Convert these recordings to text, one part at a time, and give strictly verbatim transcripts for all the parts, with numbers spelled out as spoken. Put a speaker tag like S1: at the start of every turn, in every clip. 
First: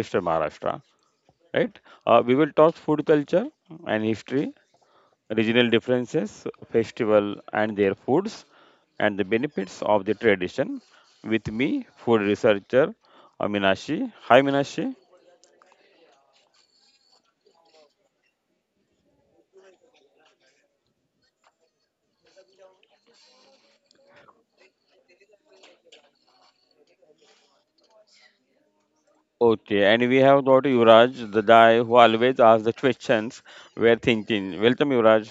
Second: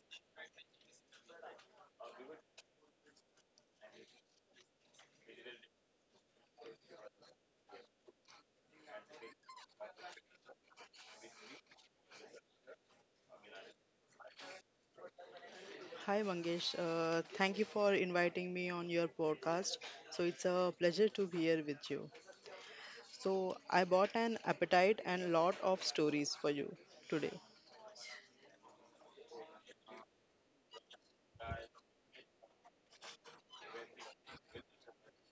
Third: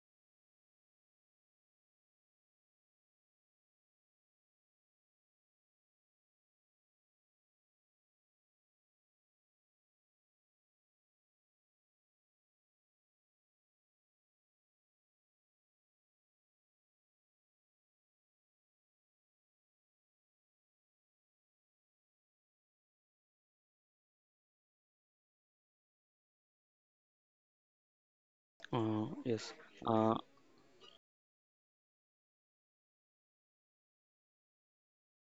S1: Western Maharashtra. Right? Uh, we will talk food culture and history, regional differences, festival and their foods, and the benefits of the tradition. With me, food researcher uh, Minashi. Hi, Minashi.
S2: Hi Mangesh, uh, thank you for inviting me on your podcast. So it's a pleasure to be here with you. So I bought an appetite and lot of stories for you today.
S3: Uh, yes.
S1: Okay, and
S3: Uh,
S1: we have got Yuvraj, the guy who always asks the questions we're thinking. Welcome, Yuvraj.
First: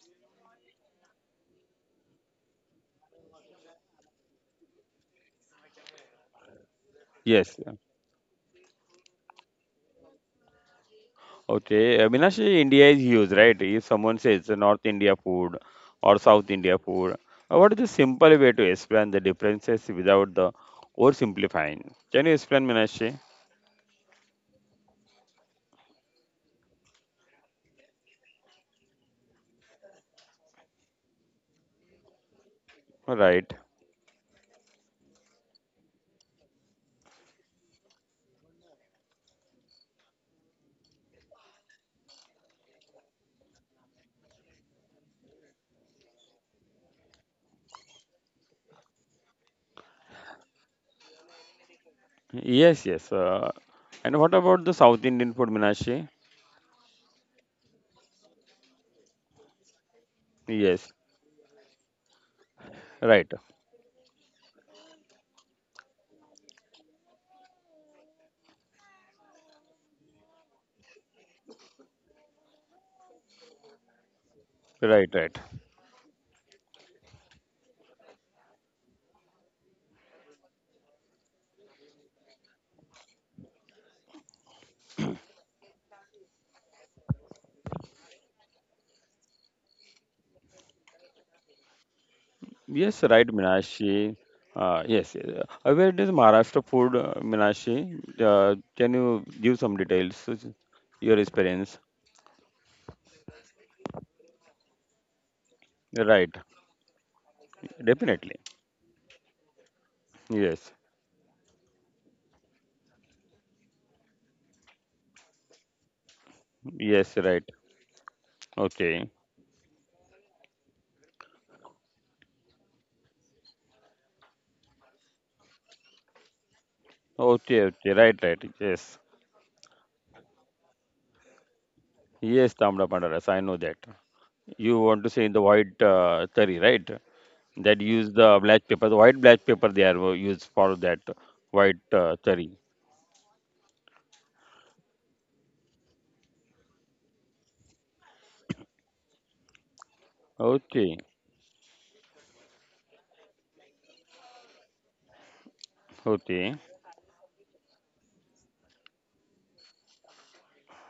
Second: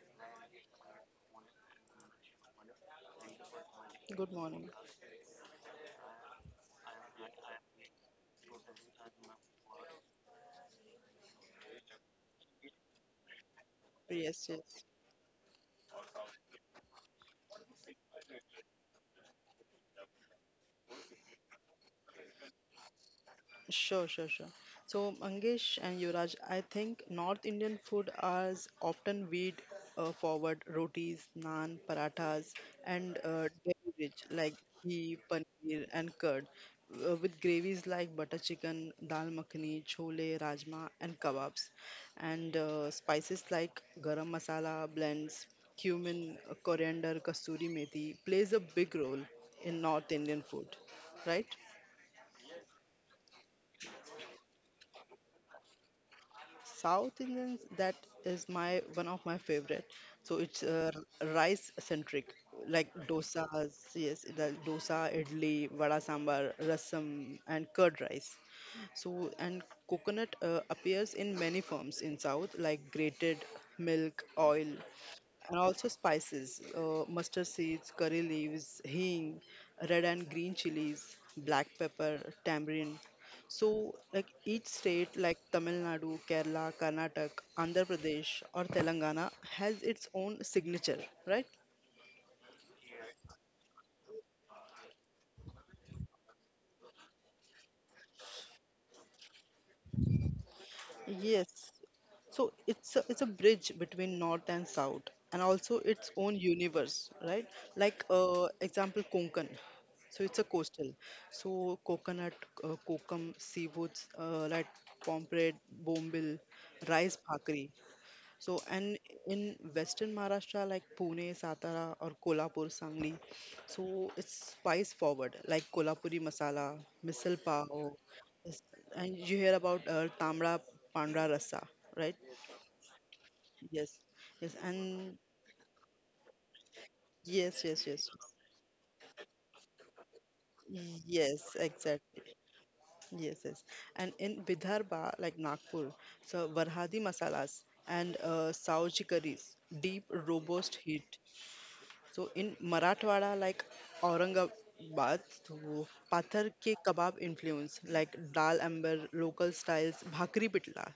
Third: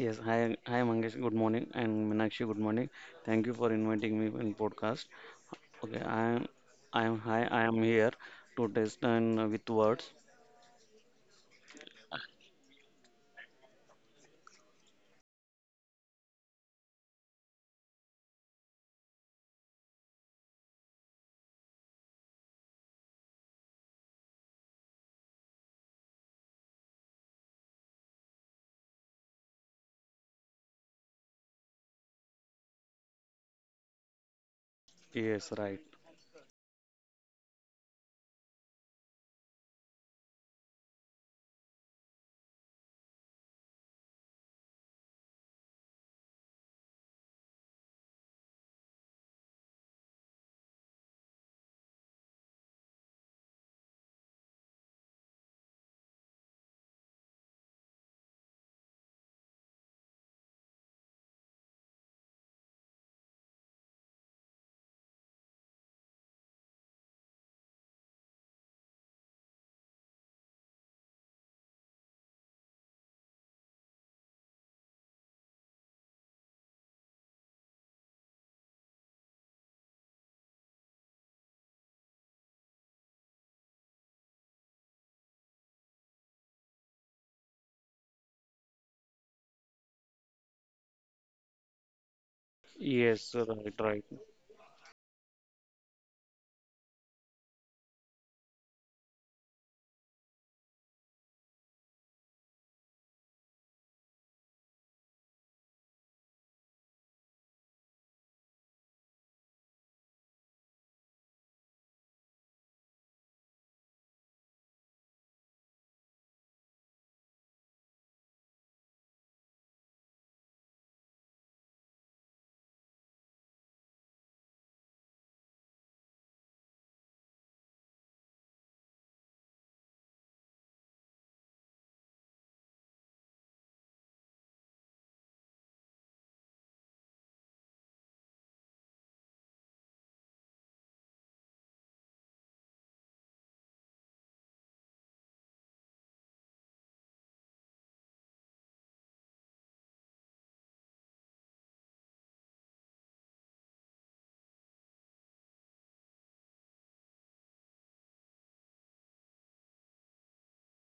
S3: yes. Hi, hi, Mangesh. Good morning, and Meenakshi. Good morning. Thank you for inviting me
S2: Good
S3: in
S2: morning.
S3: podcast. Okay, I am. I am. Hi,
S1: Yes.
S3: I am here to test and uh, with words.
S1: Okay, uh, Minashi, India is huge, right? If someone says
S2: Yes,
S1: the North
S2: yes.
S1: India food or South India food, uh, what is the simple way to explain the differences without the oversimplifying? Can you explain, Minashi?
S2: Sure, sure, sure. So, Mangesh and Yuvraj, I think North Indian food is often weed uh, forward rotis, naan, parathas, and uh,
S1: Right.
S2: dairy rich like ghee,
S3: Yes, right.
S2: paneer, and curd, uh, with gravies like butter chicken, dal makhani, chole, rajma, and kebabs, and uh, spices like garam masala blends, cumin, coriander, kasuri methi plays a big role in North Indian food, right?
S1: Yes, yes. Uh, and what about the South Indian food, Minashi?
S2: South Indian that is my one of my favorite. So it's uh,
S1: Yes,
S2: rice centric, like
S1: right,
S2: dosas, yes, the dosa, idli, vada sambar, rasam, and curd rice. So and coconut uh, appears in many forms in South, like grated milk, oil,
S1: right, right.
S2: and also spices uh, mustard seeds, curry leaves, hing, red and green chilies, black pepper, tamarind. So like each state, like Tamil Nadu, Kerala, Karnataka, Andhra Pradesh, or Telangana, has its own signature, right?
S1: Yes, right,
S3: Yes, right, right.
S1: Minashi. Uh, yes, yes. Uh, where does Maharashtra food, uh, Minashi? Uh, can you give some details? uh, Your
S2: Yes.
S1: experience?
S2: So it's a, it's a bridge between north and south, and also its own
S1: Right,
S2: universe, right? Like
S1: definitely.
S2: uh, example Konkan. So it's a
S1: Yes,
S2: coastal. So coconut, uh, kokum, seafoods uh, like pomfret, bombil, rice
S1: yes, right.
S2: bhakri. So, and
S1: Okay,
S2: in Western Maharashtra, like Pune, Satara, or Kolhapur, Sangli, so it's spice forward, like Kolhapuri masala, misal
S1: okay,
S2: pav,
S1: okay. Right, right.
S2: yes,
S1: Yes,
S2: and you hear about uh, Tamra Pandra Rasa, right?
S1: yes, Tamda Pandaras. I know that.
S2: Yes, yes,
S1: You
S2: and
S1: want to say the white uh, curry, right?
S2: yes, yes,
S1: That
S2: yes,
S1: use the black paper, the white black paper they are uh, used for that
S2: yes,
S1: white uh,
S2: exactly.
S1: cherry.
S2: Yes, yes. And in Vidarbha, like Nagpur, so Varhadi masalas and uh, Sauji curries, deep, robust
S1: Okay,
S2: heat. So in Marathwada, like Aurangabad, so Pathar
S1: okay.
S2: ke kebab influence, like dal amber, local styles, bhakri pitla.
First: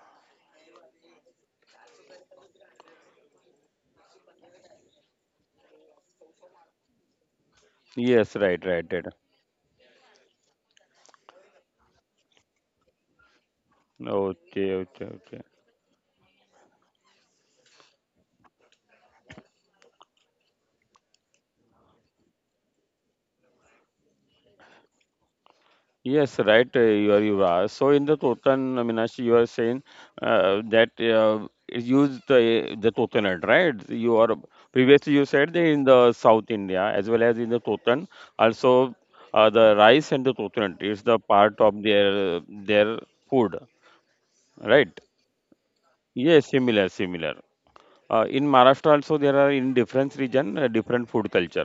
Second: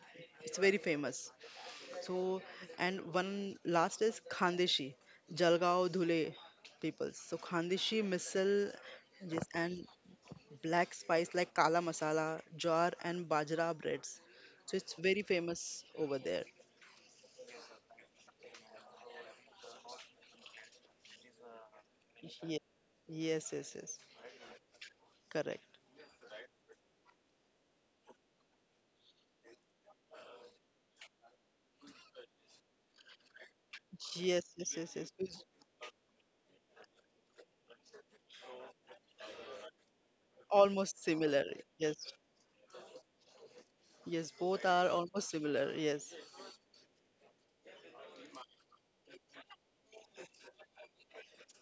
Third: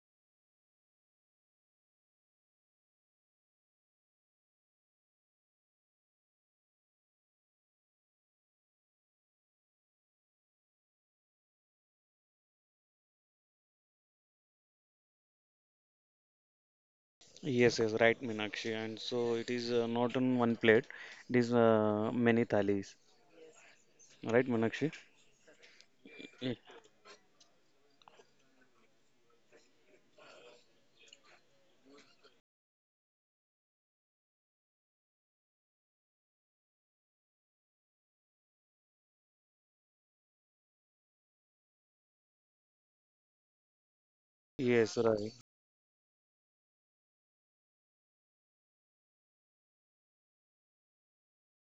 S2: It's very famous. So and one last is Khandeshi, Jalgaon Dhule people. So Khandeshi
S1: Yes,
S2: misal,
S1: right, right, right.
S2: yes, and black spice like kala masala, jar and bajra breads.
S1: Okay,
S2: So it's
S1: okay,
S2: very
S1: okay.
S2: famous over there.
S3: Yes, yes, right, Meenakshi. And so it is uh, not on one plate. It is uh, many
S2: Yes,
S3: thalis.
S2: yes, yes, yes.
S3: Right, Meenakshi?
S2: Correct.
S1: Yes,
S3: Ye-
S1: right. uh, You are, you are. So in the totan, uh, Meenakshi, you are saying uh, that uh, use the the totan, right? You are
S2: Yes, yes, yes,
S1: previously
S2: yes.
S1: you said that in the South India as well as in the totan, also uh, the rice and the totan
S2: Almost
S1: is the
S2: similar.
S1: part of
S2: Yes.
S1: their their food,
S2: Yes, both are
S1: right?
S3: Yes,
S2: almost
S3: right.
S2: similar. Yes.
S1: Yes, similar, similar. Uh, in Maharashtra also there are in different region uh, different food culture.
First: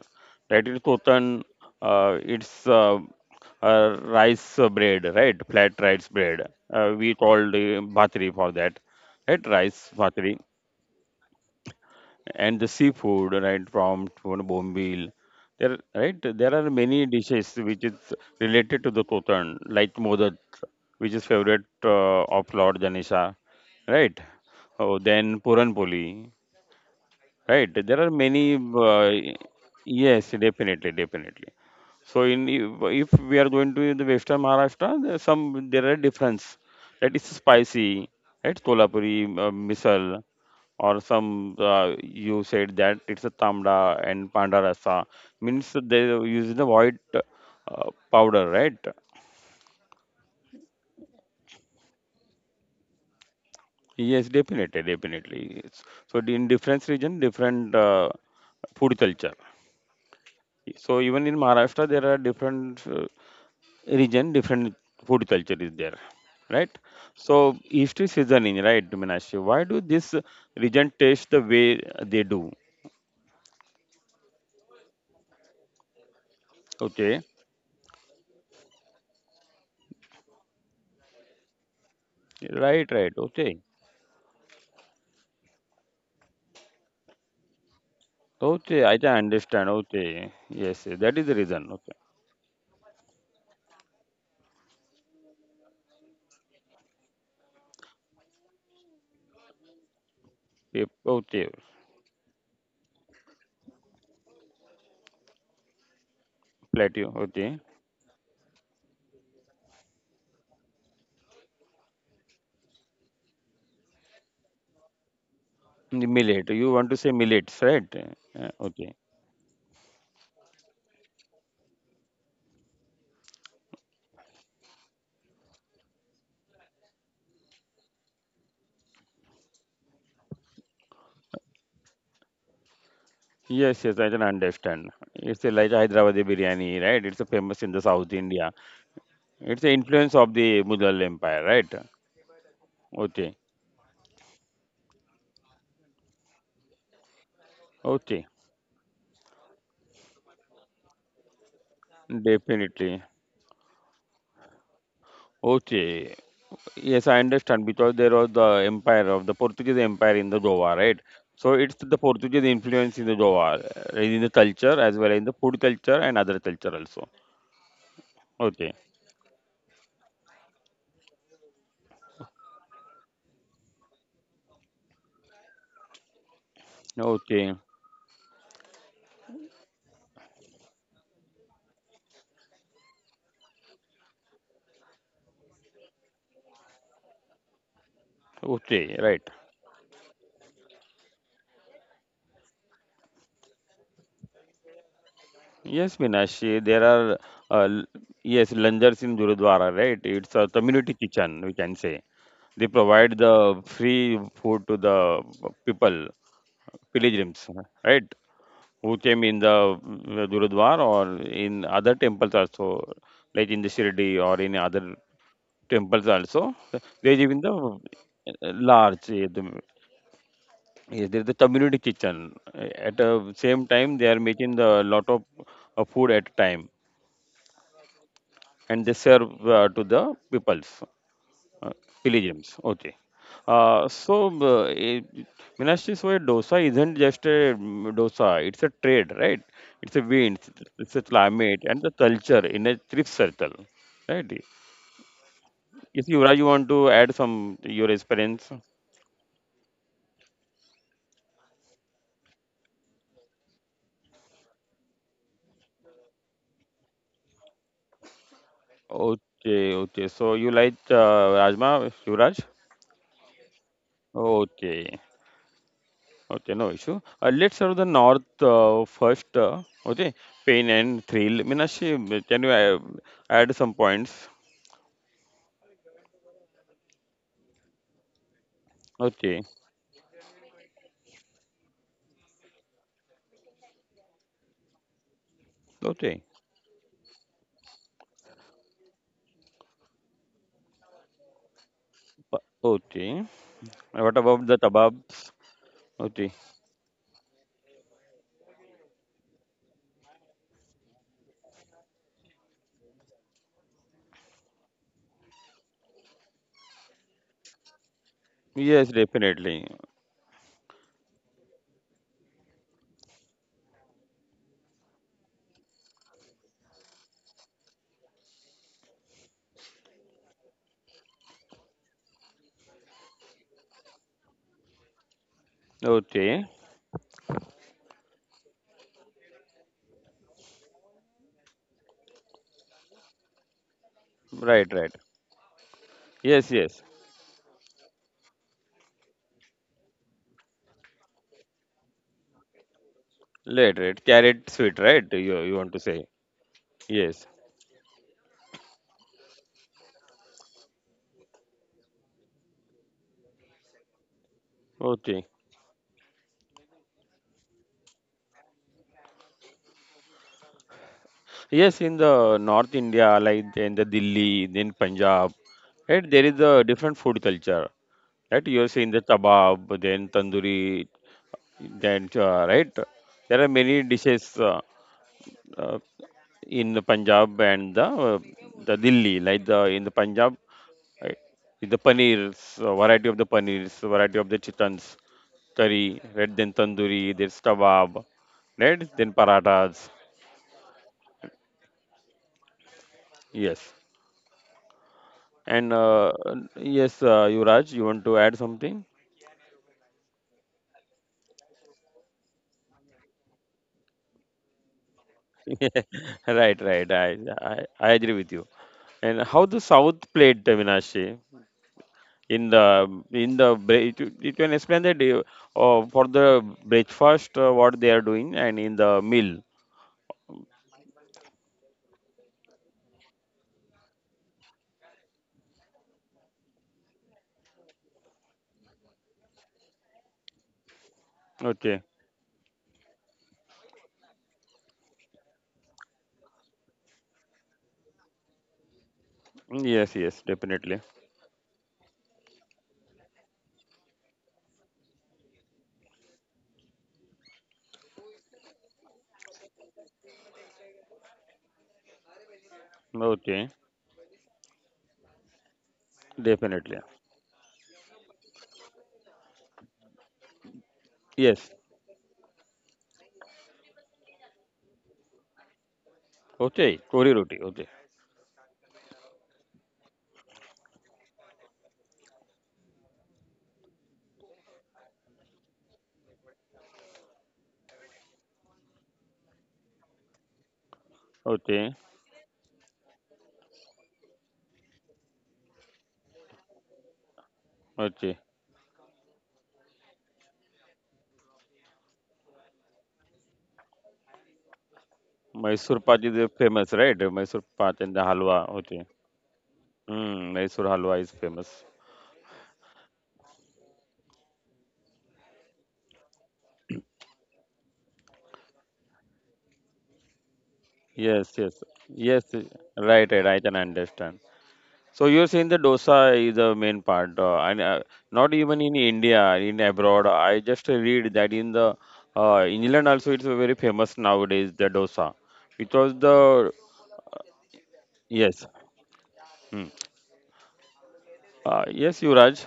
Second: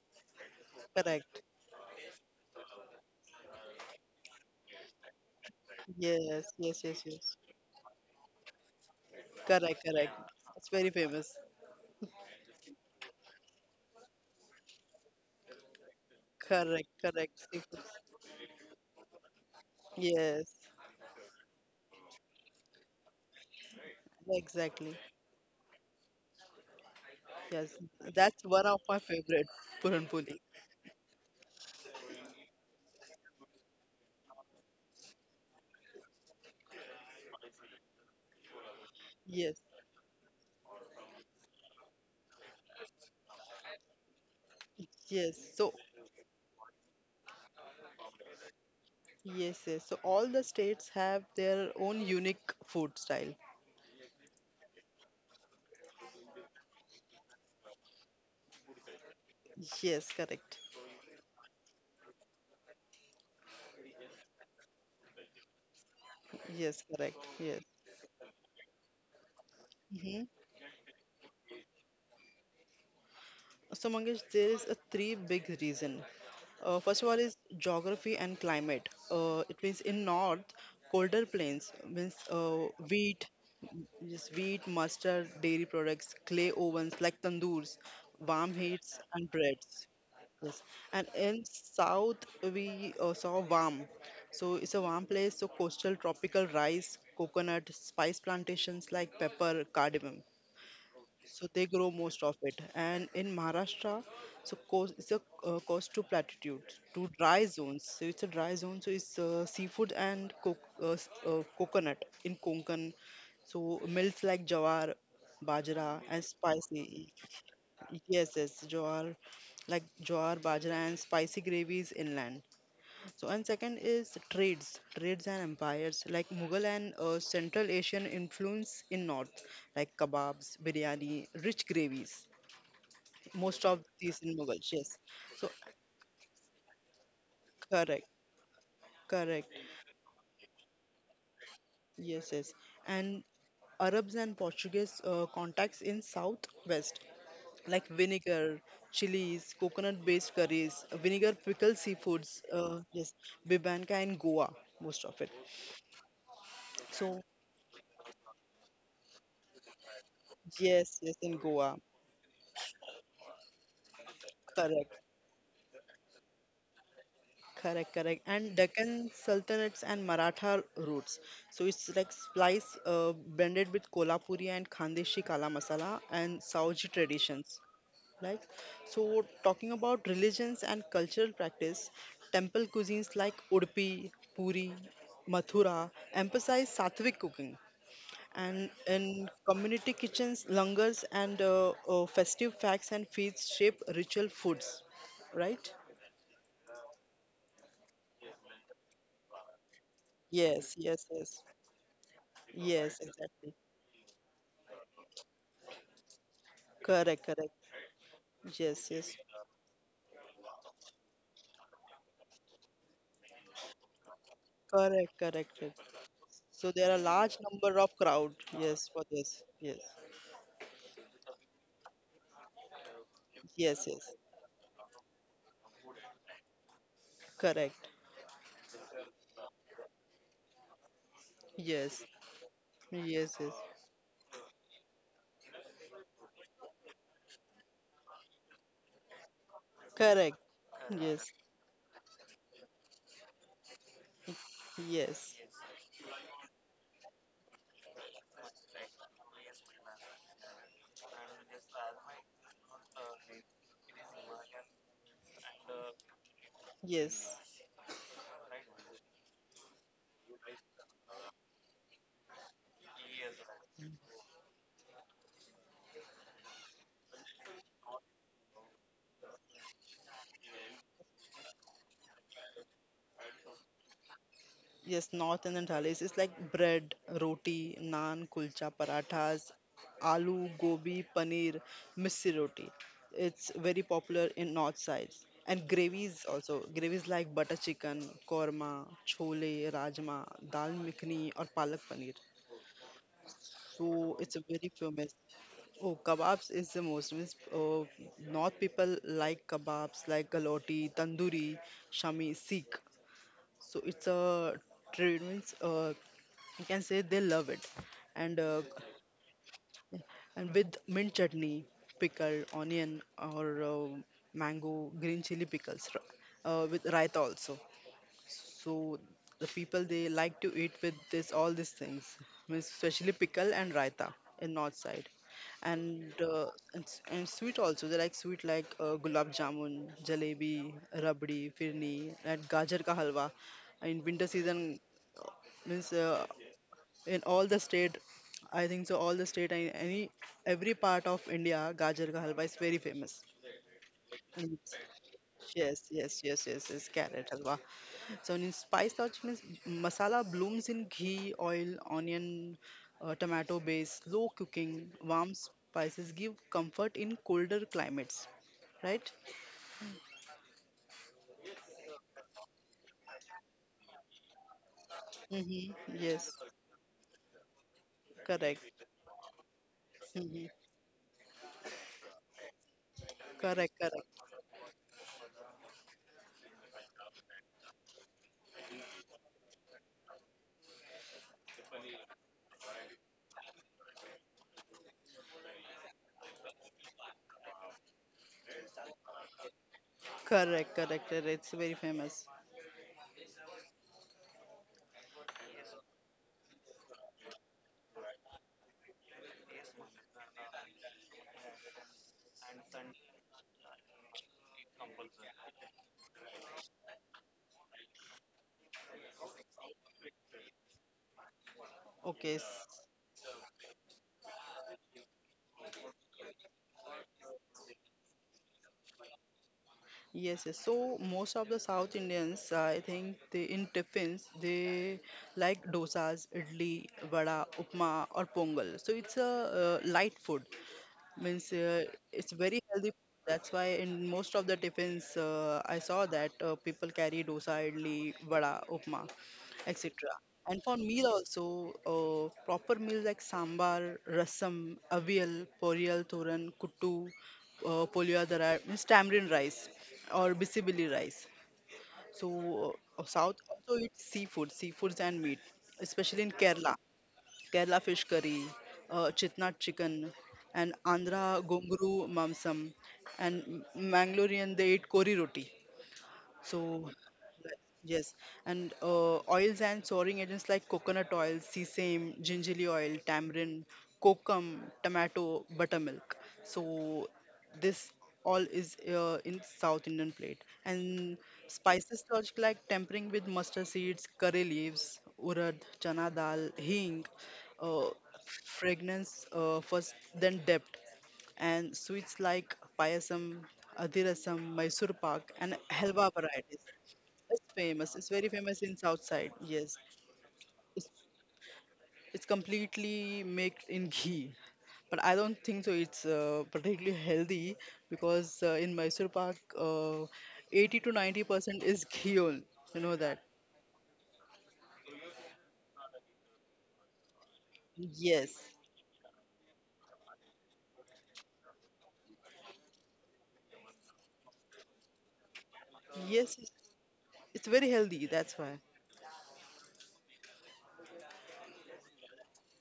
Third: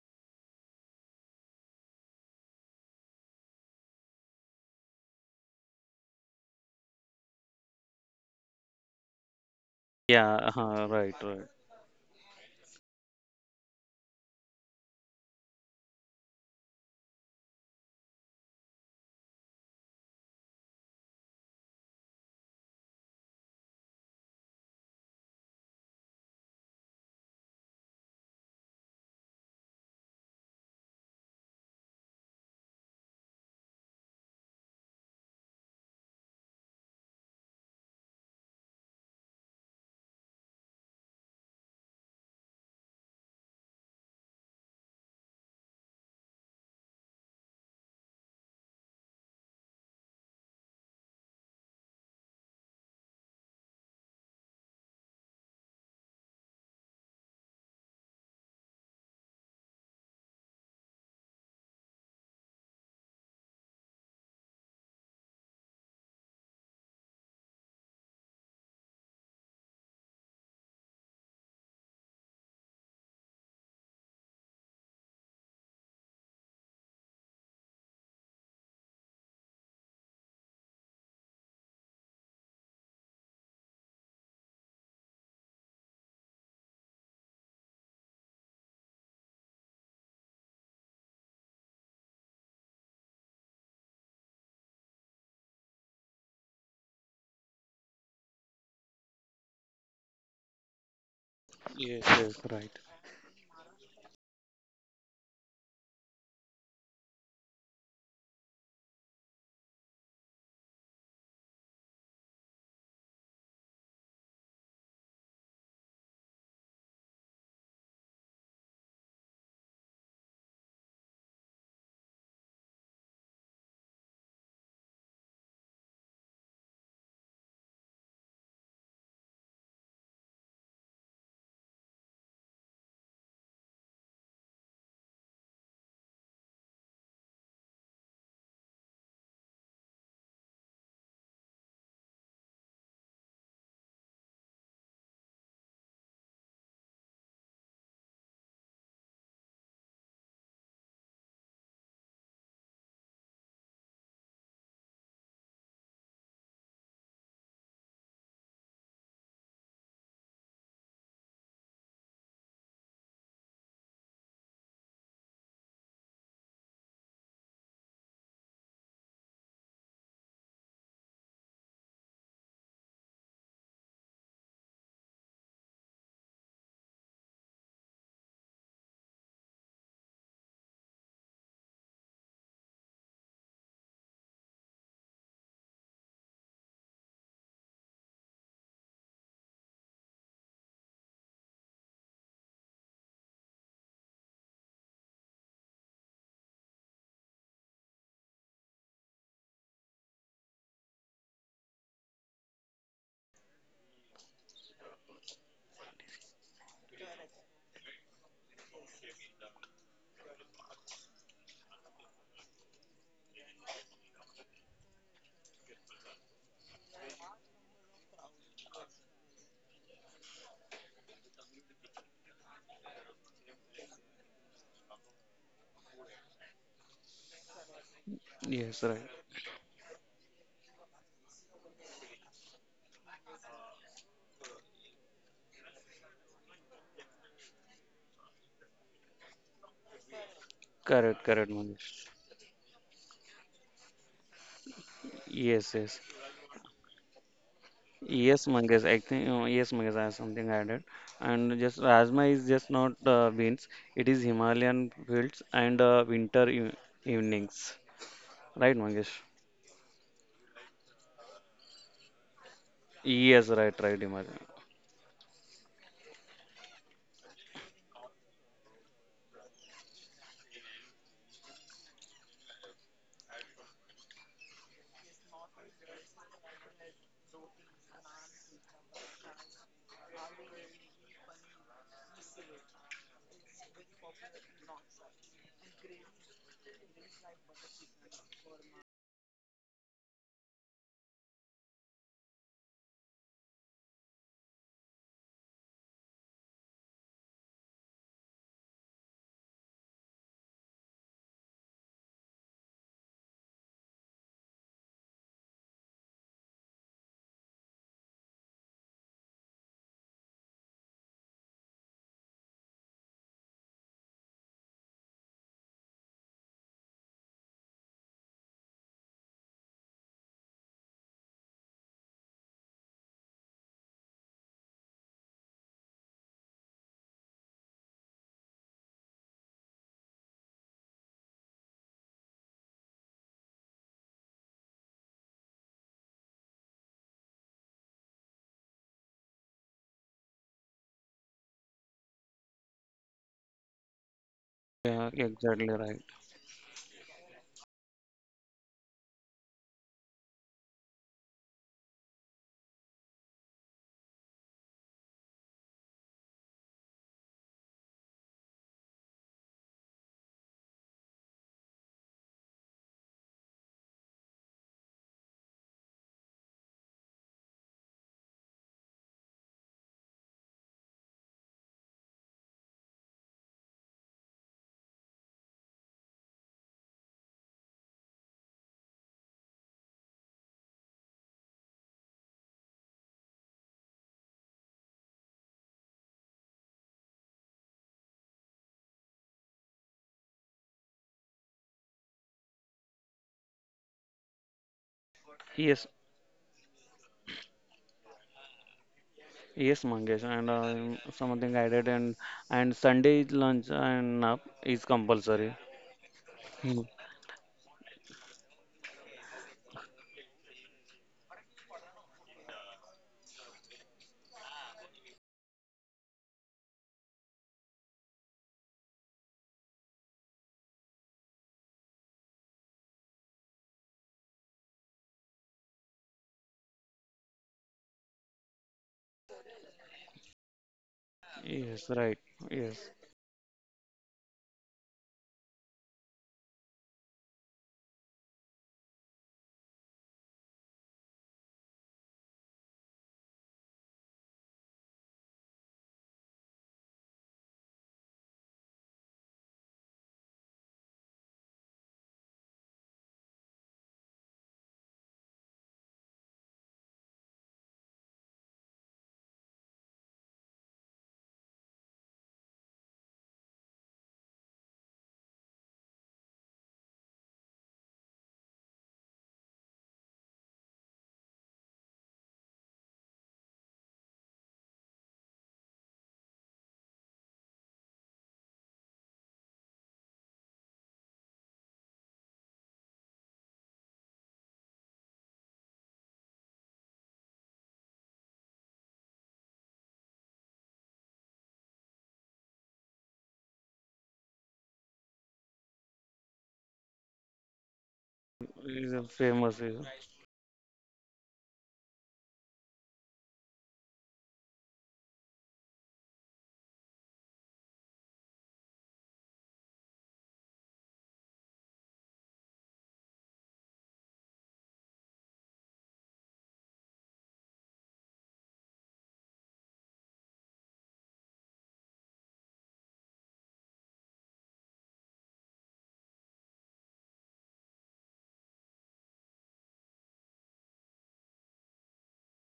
S1: Right, it's
S2: Correct.
S1: Kotan. Uh, it's uh, uh, rice uh, bread, right? Flat rice
S2: Yes,
S1: bread.
S2: yes,
S1: Uh,
S2: yes,
S1: we
S2: yes.
S1: called uh, bhatri for that, right?
S2: Correct,
S1: Rice
S2: correct.
S1: bhatri
S3: Yeah,
S2: It's
S3: uh,
S2: very
S3: right,
S2: famous.
S3: right.
S1: and the seafood, right? From from bombil. There, right? There are
S2: Correct,
S1: many
S2: correct.
S1: dishes
S2: Seafood.
S1: which is related to the Kotan, like modak,
S2: Yes,
S1: which is favorite uh, of Lord Ganesha, right?
S2: exactly.
S1: Oh, then Puran Poli.
S2: Yes,
S1: Right. There are
S2: that's
S1: many.
S2: one of my
S1: Uh,
S2: favorite Puran
S1: yes,
S2: Puli.
S1: definitely, definitely. So in if if we are going to the Western Maharashtra, there are some there are difference. That is spicy, right? Kolhapuri, uh,
S2: Yes,
S1: misal, or some uh, you said that it's a tamda and panda rasa
S2: yes. So,
S1: means they use the white uh, powder, right?
S2: yes, yes. So all the states have their own unique food style.
S1: Yes, definitely, definitely. It's, so in different region, different uh, food culture.
S2: Yes, correct.
S1: So even in Maharashtra, there are different uh, region, different food culture is there, right?
S2: Yes, correct.
S1: So
S2: Yes.
S1: history seasoning, right, Meenakshi? Why do this
S2: Mm-hmm.
S1: region taste the way they do?
S2: So Mangesh, there is a three big reason. Uh, first of all
S1: Okay,
S2: is geography and climate. Uh, it means in north, colder plains means uh,
S1: right, right,
S2: wheat,
S1: okay,
S2: just wheat, mustard, dairy products, clay ovens like tandoors, warm
S1: okay. I
S2: heats
S1: can
S2: and
S1: understand.
S2: breads.
S1: Okay,
S2: Yes.
S1: yes, yes,
S2: And
S1: that is the
S2: in
S1: reason. Okay,
S2: south we uh, saw warm. So it's a warm place. So coastal tropical rice, coconut, spice plantations like pepper, cardamom,
S1: yep,
S2: so
S1: okay,
S2: they grow
S3: Yes,
S2: most of
S3: yes,
S2: it.
S3: right.
S2: And in Maharashtra, so coast it's a uh, coast to platitude to
S1: plateau.
S2: dry
S1: Okay,
S2: zones, so it's a dry zone. So it's uh, seafood and co- uh, s- uh, coconut in Konkan, so mills like jawar, bajra, and
S1: millet. You want to
S2: spicy.
S1: say millets, right?
S2: Yes,
S1: Uh,
S2: yes,
S1: Okay.
S2: jawar, like jawar, bajra, and spicy gravies inland. So, and second is trades, trades and empires like Mughal and uh, Central Asian influence in North, like kebabs, biryani, rich gravies. Most
S1: Yes,
S2: of
S1: yes, I
S2: these
S1: can
S2: in Mughal,
S1: understand.
S2: yes.
S1: It's
S2: So,
S1: a, like Hyderabad biryani, right? It's a famous in the
S2: correct,
S1: South India.
S2: correct,
S1: It's the influence of the Mughal Empire, right?
S2: yes, yes. And
S1: Okay,
S2: Arabs and Portuguese uh, contacts in Southwest, like
S1: okay,
S2: vinegar, chilies, coconut-based curries, vinegar pickled seafoods. Uh,
S1: definitely.
S2: yes, bibanka in Goa, most of it.
S1: Okay, yes, I
S2: So,
S1: understand because there was the empire of the Portuguese Empire in the Goa,
S2: yes,
S1: right?
S2: yes, in
S1: So it's
S2: Goa,
S1: the Portuguese influence in the Goa, uh, in the culture
S2: correct.
S1: as well in the food culture and other culture also.
S2: Correct, correct. And
S1: Okay,
S2: Deccan Sultanates and Maratha roots. So it's like spice uh, blended with Kolhapuri and Khandeshi Kala Masala and Saoji traditions.
S1: okay,
S2: Like so, talking about religions and cultural practice, temple cuisines like Udupi, Puri, Mathura emphasize sattvic cooking. And
S1: okay,
S2: in
S1: right.
S2: community kitchens, langars and uh, uh, festive facts and feasts shape ritual foods, right?
S1: Yes, Minashi, there are uh, l- yes, langars in Gurudwara, right? It's a
S2: Yes,
S1: community
S2: yes, yes.
S1: kitchen, we can say. They
S2: Yes,
S1: provide
S2: exactly.
S1: the free food to the people,
S2: Correct, correct.
S1: pilgrims, right?
S2: Yes,
S1: Who
S2: yes.
S1: came in the uh, Gurudwar or in other temples also, like in the Shirdi or in other
S2: Correct, correct, correct.
S1: temples also.
S2: So there are
S1: They give
S2: large
S1: in the
S2: number
S1: uh,
S2: of crowd. Yes, for
S1: large, uh,
S2: this.
S1: the,
S2: Yes,
S1: yes, there is the community kitchen. At the
S2: yes,
S1: same
S2: yes.
S1: time, they are making the lot of uh, food at a time
S2: Correct.
S3: Yes,
S1: and they
S3: right.
S1: serve uh, to the peoples. Uh,
S2: Yes,
S1: Pilgrims. Okay.
S2: yes, yes.
S1: Uh, so, uh, eh, Meenakshi, so a dosa isn't just a mm, dosa, it's a trade, right? It's a
S2: Correct.
S1: wind, it's a
S2: Yes,
S3: Correct, correct,
S1: climate, and the
S3: Mangesh.
S1: culture in a trip circle, right?
S2: yes,
S3: Yes, yes.
S1: If you, Yuvraj, you want to add some your
S3: Yes,
S1: experience?
S3: Mangesh, I think uh, yes, Mangesh, I have something added. And just Rajma is just not uh, beans; it is Himalayan fields and uh, winter e
S2: yes.
S3: evenings, right, Mangesh?
S1: Okay, okay. So, you like uh, Rajma, Yuvraj?
S3: Yes, right, right, Himalayan.
S1: Okay, okay, no issue. Uh, let's start with the north uh, first. Uh, okay, pain and thrill. Meenakshi, can you uh, add some points?
S2: Yes, North Indian thalis is like bread, roti, naan, kulcha,
S1: Okay.
S2: parathas, aloo, gobi, paneer, missi roti. It's very popular in north sides. And gravies
S1: Okay.
S2: also. Gravies like butter chicken, korma, chole, rajma, dal makhani or palak paneer.
S1: Pa- Okay.
S2: So
S1: What
S2: it's a
S1: about the
S2: very famous.
S1: kebabs?
S2: Oh,
S1: Okay.
S2: kebabs is the most. Means, uh, north people like kebabs like galoti, tandoori, shami, Sikh. So it's a trade means uh, you can say they love it, and uh,
S1: Yes, definitely.
S2: and with mint chutney, pickle onion, or uh, mango green chili pickles, r- uh, with raita also. So the people they like to eat with this, all these things, means especially pickle and raita in north side. And
S1: Okay.
S2: uh, and, s- and sweet also they like sweet like uh, gulab jamun, jalebi, rabdi firni, and gajar ka halwa in winter season,
S1: Right, right.
S2: means uh,
S1: Yes, yes.
S2: in all the state, I think so all the state and any every part of India gajar ka halwa is very famous.
S1: Right, right.
S2: And
S1: Carrot
S2: it's-
S1: sweet, right?
S3: Yeah,
S1: You, you
S3: exactly
S2: yes,
S1: want to
S3: right.
S2: yes,
S1: say.
S2: yes, yes, yes, carrot
S1: Yes.
S2: halwa. So in spice lodge means masala blooms in ghee oil, onion, uh, tomato base low cooking. Warm
S1: Okay.
S2: spices give comfort in colder climates, right?
S1: Yes, in the North India, like in the Delhi, then Punjab,
S2: Mm-hmm.
S1: right? There
S2: Yes,
S1: is a different food culture, right?
S2: correct.
S1: You're saying the kebab, then
S2: Mm-hmm.
S1: tandoori, then, uh, right? There are
S2: Correct,
S1: many
S2: correct,
S1: dishes. Uh, uh, in the Punjab and the uh, the Delhi, like the in the Punjab, uh, the paneers, uh, variety of the paneers, variety of the chickens, curry, red then tandoori, there's kebab, right? Then parathas,
S2: correct, correct, correct. It's very famous.
S1: yes. And
S3: Yes,
S1: uh, uh, yes, uh, Yuvraj, you want to add something?
S3: yes, Mangesh, and uh, something added, and and Sunday lunch and nap is compulsory.
S1: Right,
S3: Hmm.
S1: right. I, I I agree with you. And how the South played Vinashe?
S2: Okay.
S1: in the in the bre- it, you can explain that uh, uh, for the breakfast uh, what they are doing and in the meal.
S2: Yes, yes. So most of the South Indians, uh, I think, they in tiffins they like dosas, idli, vada, upma, or pongal. So it's a uh, light food, means uh,
S1: Okay,
S3: Yes, right.
S2: it's very healthy.
S3: Yes,
S2: That's why in most of the tiffins uh, I saw that uh, people carry dosa, idli, vada, upma, etc.
S1: yes, yes,
S2: And for
S1: definitely.
S2: meal also, uh, proper meal like sambar, rasam, avial, poriyal, thoran, kuttu, uh, polya dara means tamarind rice or bisibili rice. So uh, south
S1: Okay,
S2: also eats seafood, seafoods and meat, especially in Kerala.
S1: definitely.
S2: Kerala fish curry, uh, Chitnad chicken, and Andhra
S1: Yes.
S2: gonguru mamsam, and M- Mangalorean they eat kori roti.
S1: Okay,
S2: So
S1: kori roti, okay,
S2: yes, and uh, oils and soaring agents like coconut oil, sesame, gingerly oil, tamarind, kokum, tomato, buttermilk. So this all is uh, in South Indian plate. And
S1: okay,
S2: spices such like tempering with mustard seeds, curry leaves, urad, chana dal, hing, uh,
S1: okay.
S2: fragrance uh, first, then depth, and sweets like payasam, adhirasam, Mysore pak, and
S1: Mysore pak
S2: halwa
S1: is uh,
S2: varieties.
S1: famous, right?
S2: It's
S1: Mysore pak and
S2: famous.
S1: the
S2: It's very
S1: halwa.
S2: famous in
S1: Okay.
S3: is
S2: south
S3: a
S2: side.
S3: famous.
S2: Yes,
S3: Yes.
S1: Hmm. Mysore
S2: it's
S1: halwa is famous.
S2: it's completely made in ghee, but I don't think so. It's uh, particularly healthy because uh, in Mysore Pak, uh, eighty to 90
S1: Yes, yes,
S2: percent is ghee
S1: yes,
S2: only. You know
S1: right,
S2: that?
S1: right, I can understand. So you're saying the dosa is the main part, uh, and uh, not
S2: Yes,
S1: even in India, in abroad. I just read that in the uh, England also it's very famous nowadays the dosa, because
S2: yes.
S1: the
S2: It's, it's very healthy. That's why.
S1: yes. Hmm. Uh, yes, Yuraj.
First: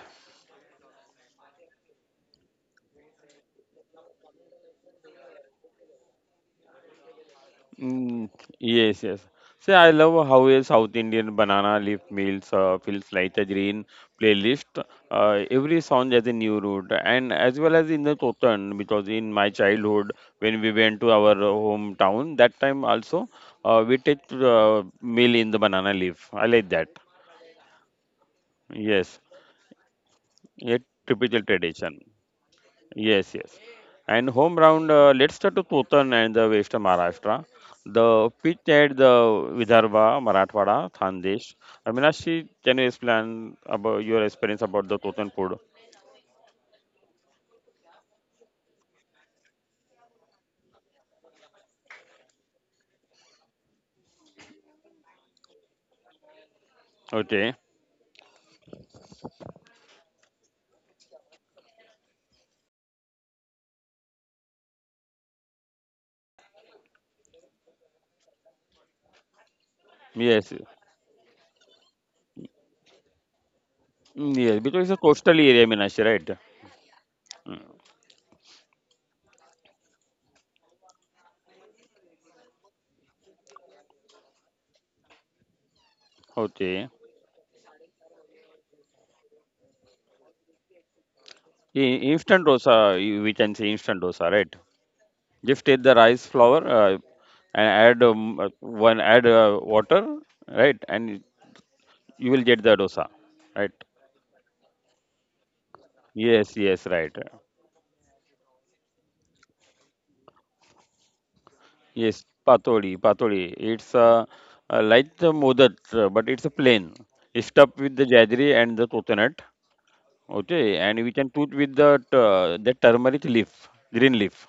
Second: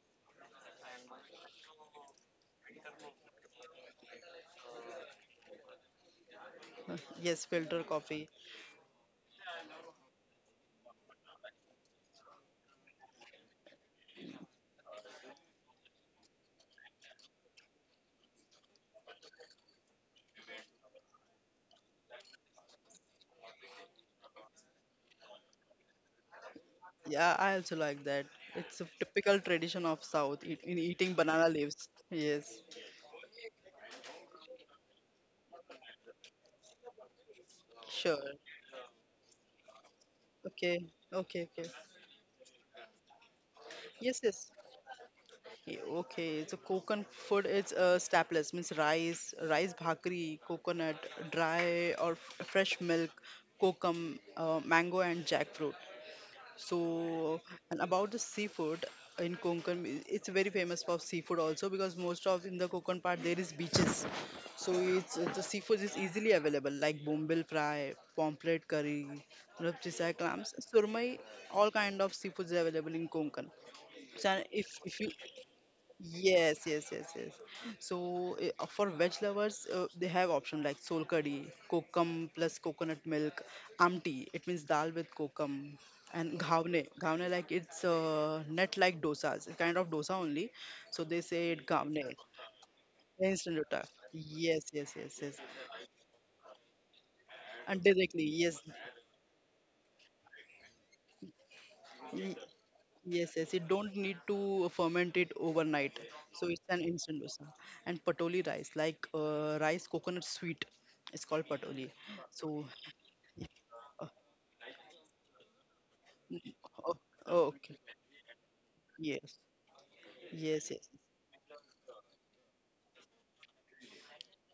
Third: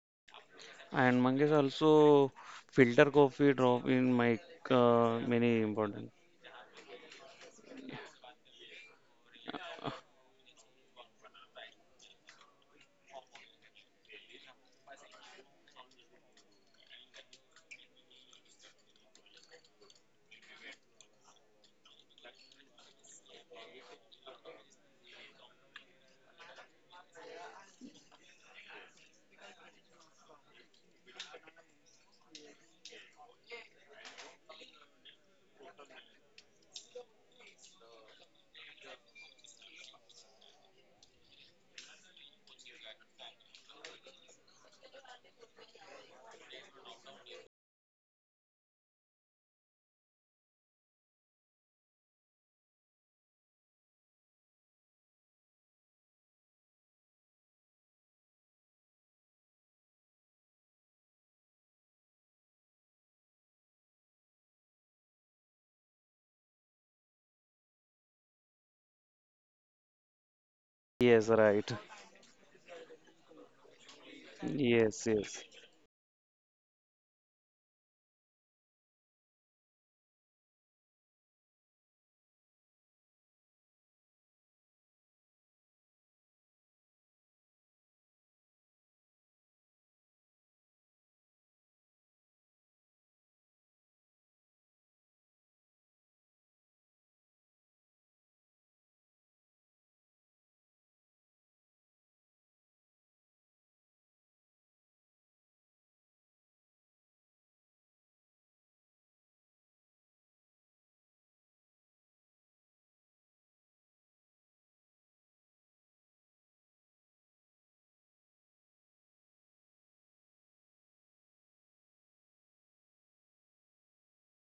S3: And Mangesh also filter coffee drop in my uh, many important.
S2: Yes, filter
S1: Mm,
S2: coffee.
S1: yes, yes. See, I love how a South Indian banana leaf meals uh, feels like a green playlist. Uh, every song has a new route, and as well as in the Kotan, because in my childhood, when we went to our hometown, that time also uh, we take uh, meal in the banana leaf. I like that.
S2: Yeah, I also like that. It's a
S1: Yes,
S2: typical tradition of South eat,
S1: a
S2: in eating
S1: typical
S2: banana
S1: tradition.
S2: leaves. Yes,
S1: Yes, yes. And home ground, uh, let's start to Kotan and the West Maharashtra. The
S2: sure.
S1: pitch at the Vidarbha, Marathwada,
S2: Okay,
S1: Thandesh.
S2: okay, okay.
S1: Aminashi, can you explain about your
S2: Yes,
S1: experience
S2: yes.
S1: about the Kotan food?
S2: Yeah, okay, so coconut food is uh, staples, means rice, rice bhakri, coconut, dry or f- fresh milk, kokum, uh, mango and jackfruit. So,
S1: Okay.
S2: and about the seafood in Konkan, i- it's very famous for seafood also because most of in the Konkan part there is beaches. So it's uh, the seafood is easily available like bombil fry, pomfret curry, rupchisa
S1: Yes.
S2: clams, surmai,
S3: Yes, right.
S2: all kind of seafoods are available in Konkan.
S1: Mm,
S2: So
S1: Yes, because
S2: if
S1: it's a
S2: if
S3: Yes,
S2: you.
S1: coastal
S3: yes.
S1: area, Minashi, right?
S2: Yes, yes, yes, yes. So eh, uh, for veg lovers, uh, they have option like sol curry, kokum plus coconut milk, amti. It means dal with kokum, and
S1: Okay.
S2: ghavne. Ghavne like it's uh, net like dosas, a kind of dosa only. So they say it
S1: I-
S2: ghavne,
S1: Instant dosa, you- we can say
S2: instant dota.
S1: instant dosa, right?
S2: Yes, yes, yes, yes.
S1: Just take the rice flour uh, and
S2: And
S1: add um,
S2: directly,
S1: uh, one, add uh, water, right? And you will
S2: yes.
S1: get the dosa,
S2: Yes, yes,
S1: right?
S2: it don't need to ferment it overnight.
S1: Yes,
S2: So it's
S1: yes,
S2: an
S1: right.
S2: instant dosa. And patoli rice, like uh, rice coconut sweet, it's called patoli.
S1: Yes,
S2: So,
S1: patoli, patoli. It's
S2: uh,
S1: a a light uh, like the modat, uh, but
S2: mm,
S1: it's a
S2: oh,
S1: plain.
S2: oh,
S1: It's
S2: okay,
S1: stuffed with the jaggery and the
S2: yes,
S1: coconut.
S2: yes,
S1: Okay,
S2: yes,
S1: and we can put with the uh, the turmeric leaf, green leaf.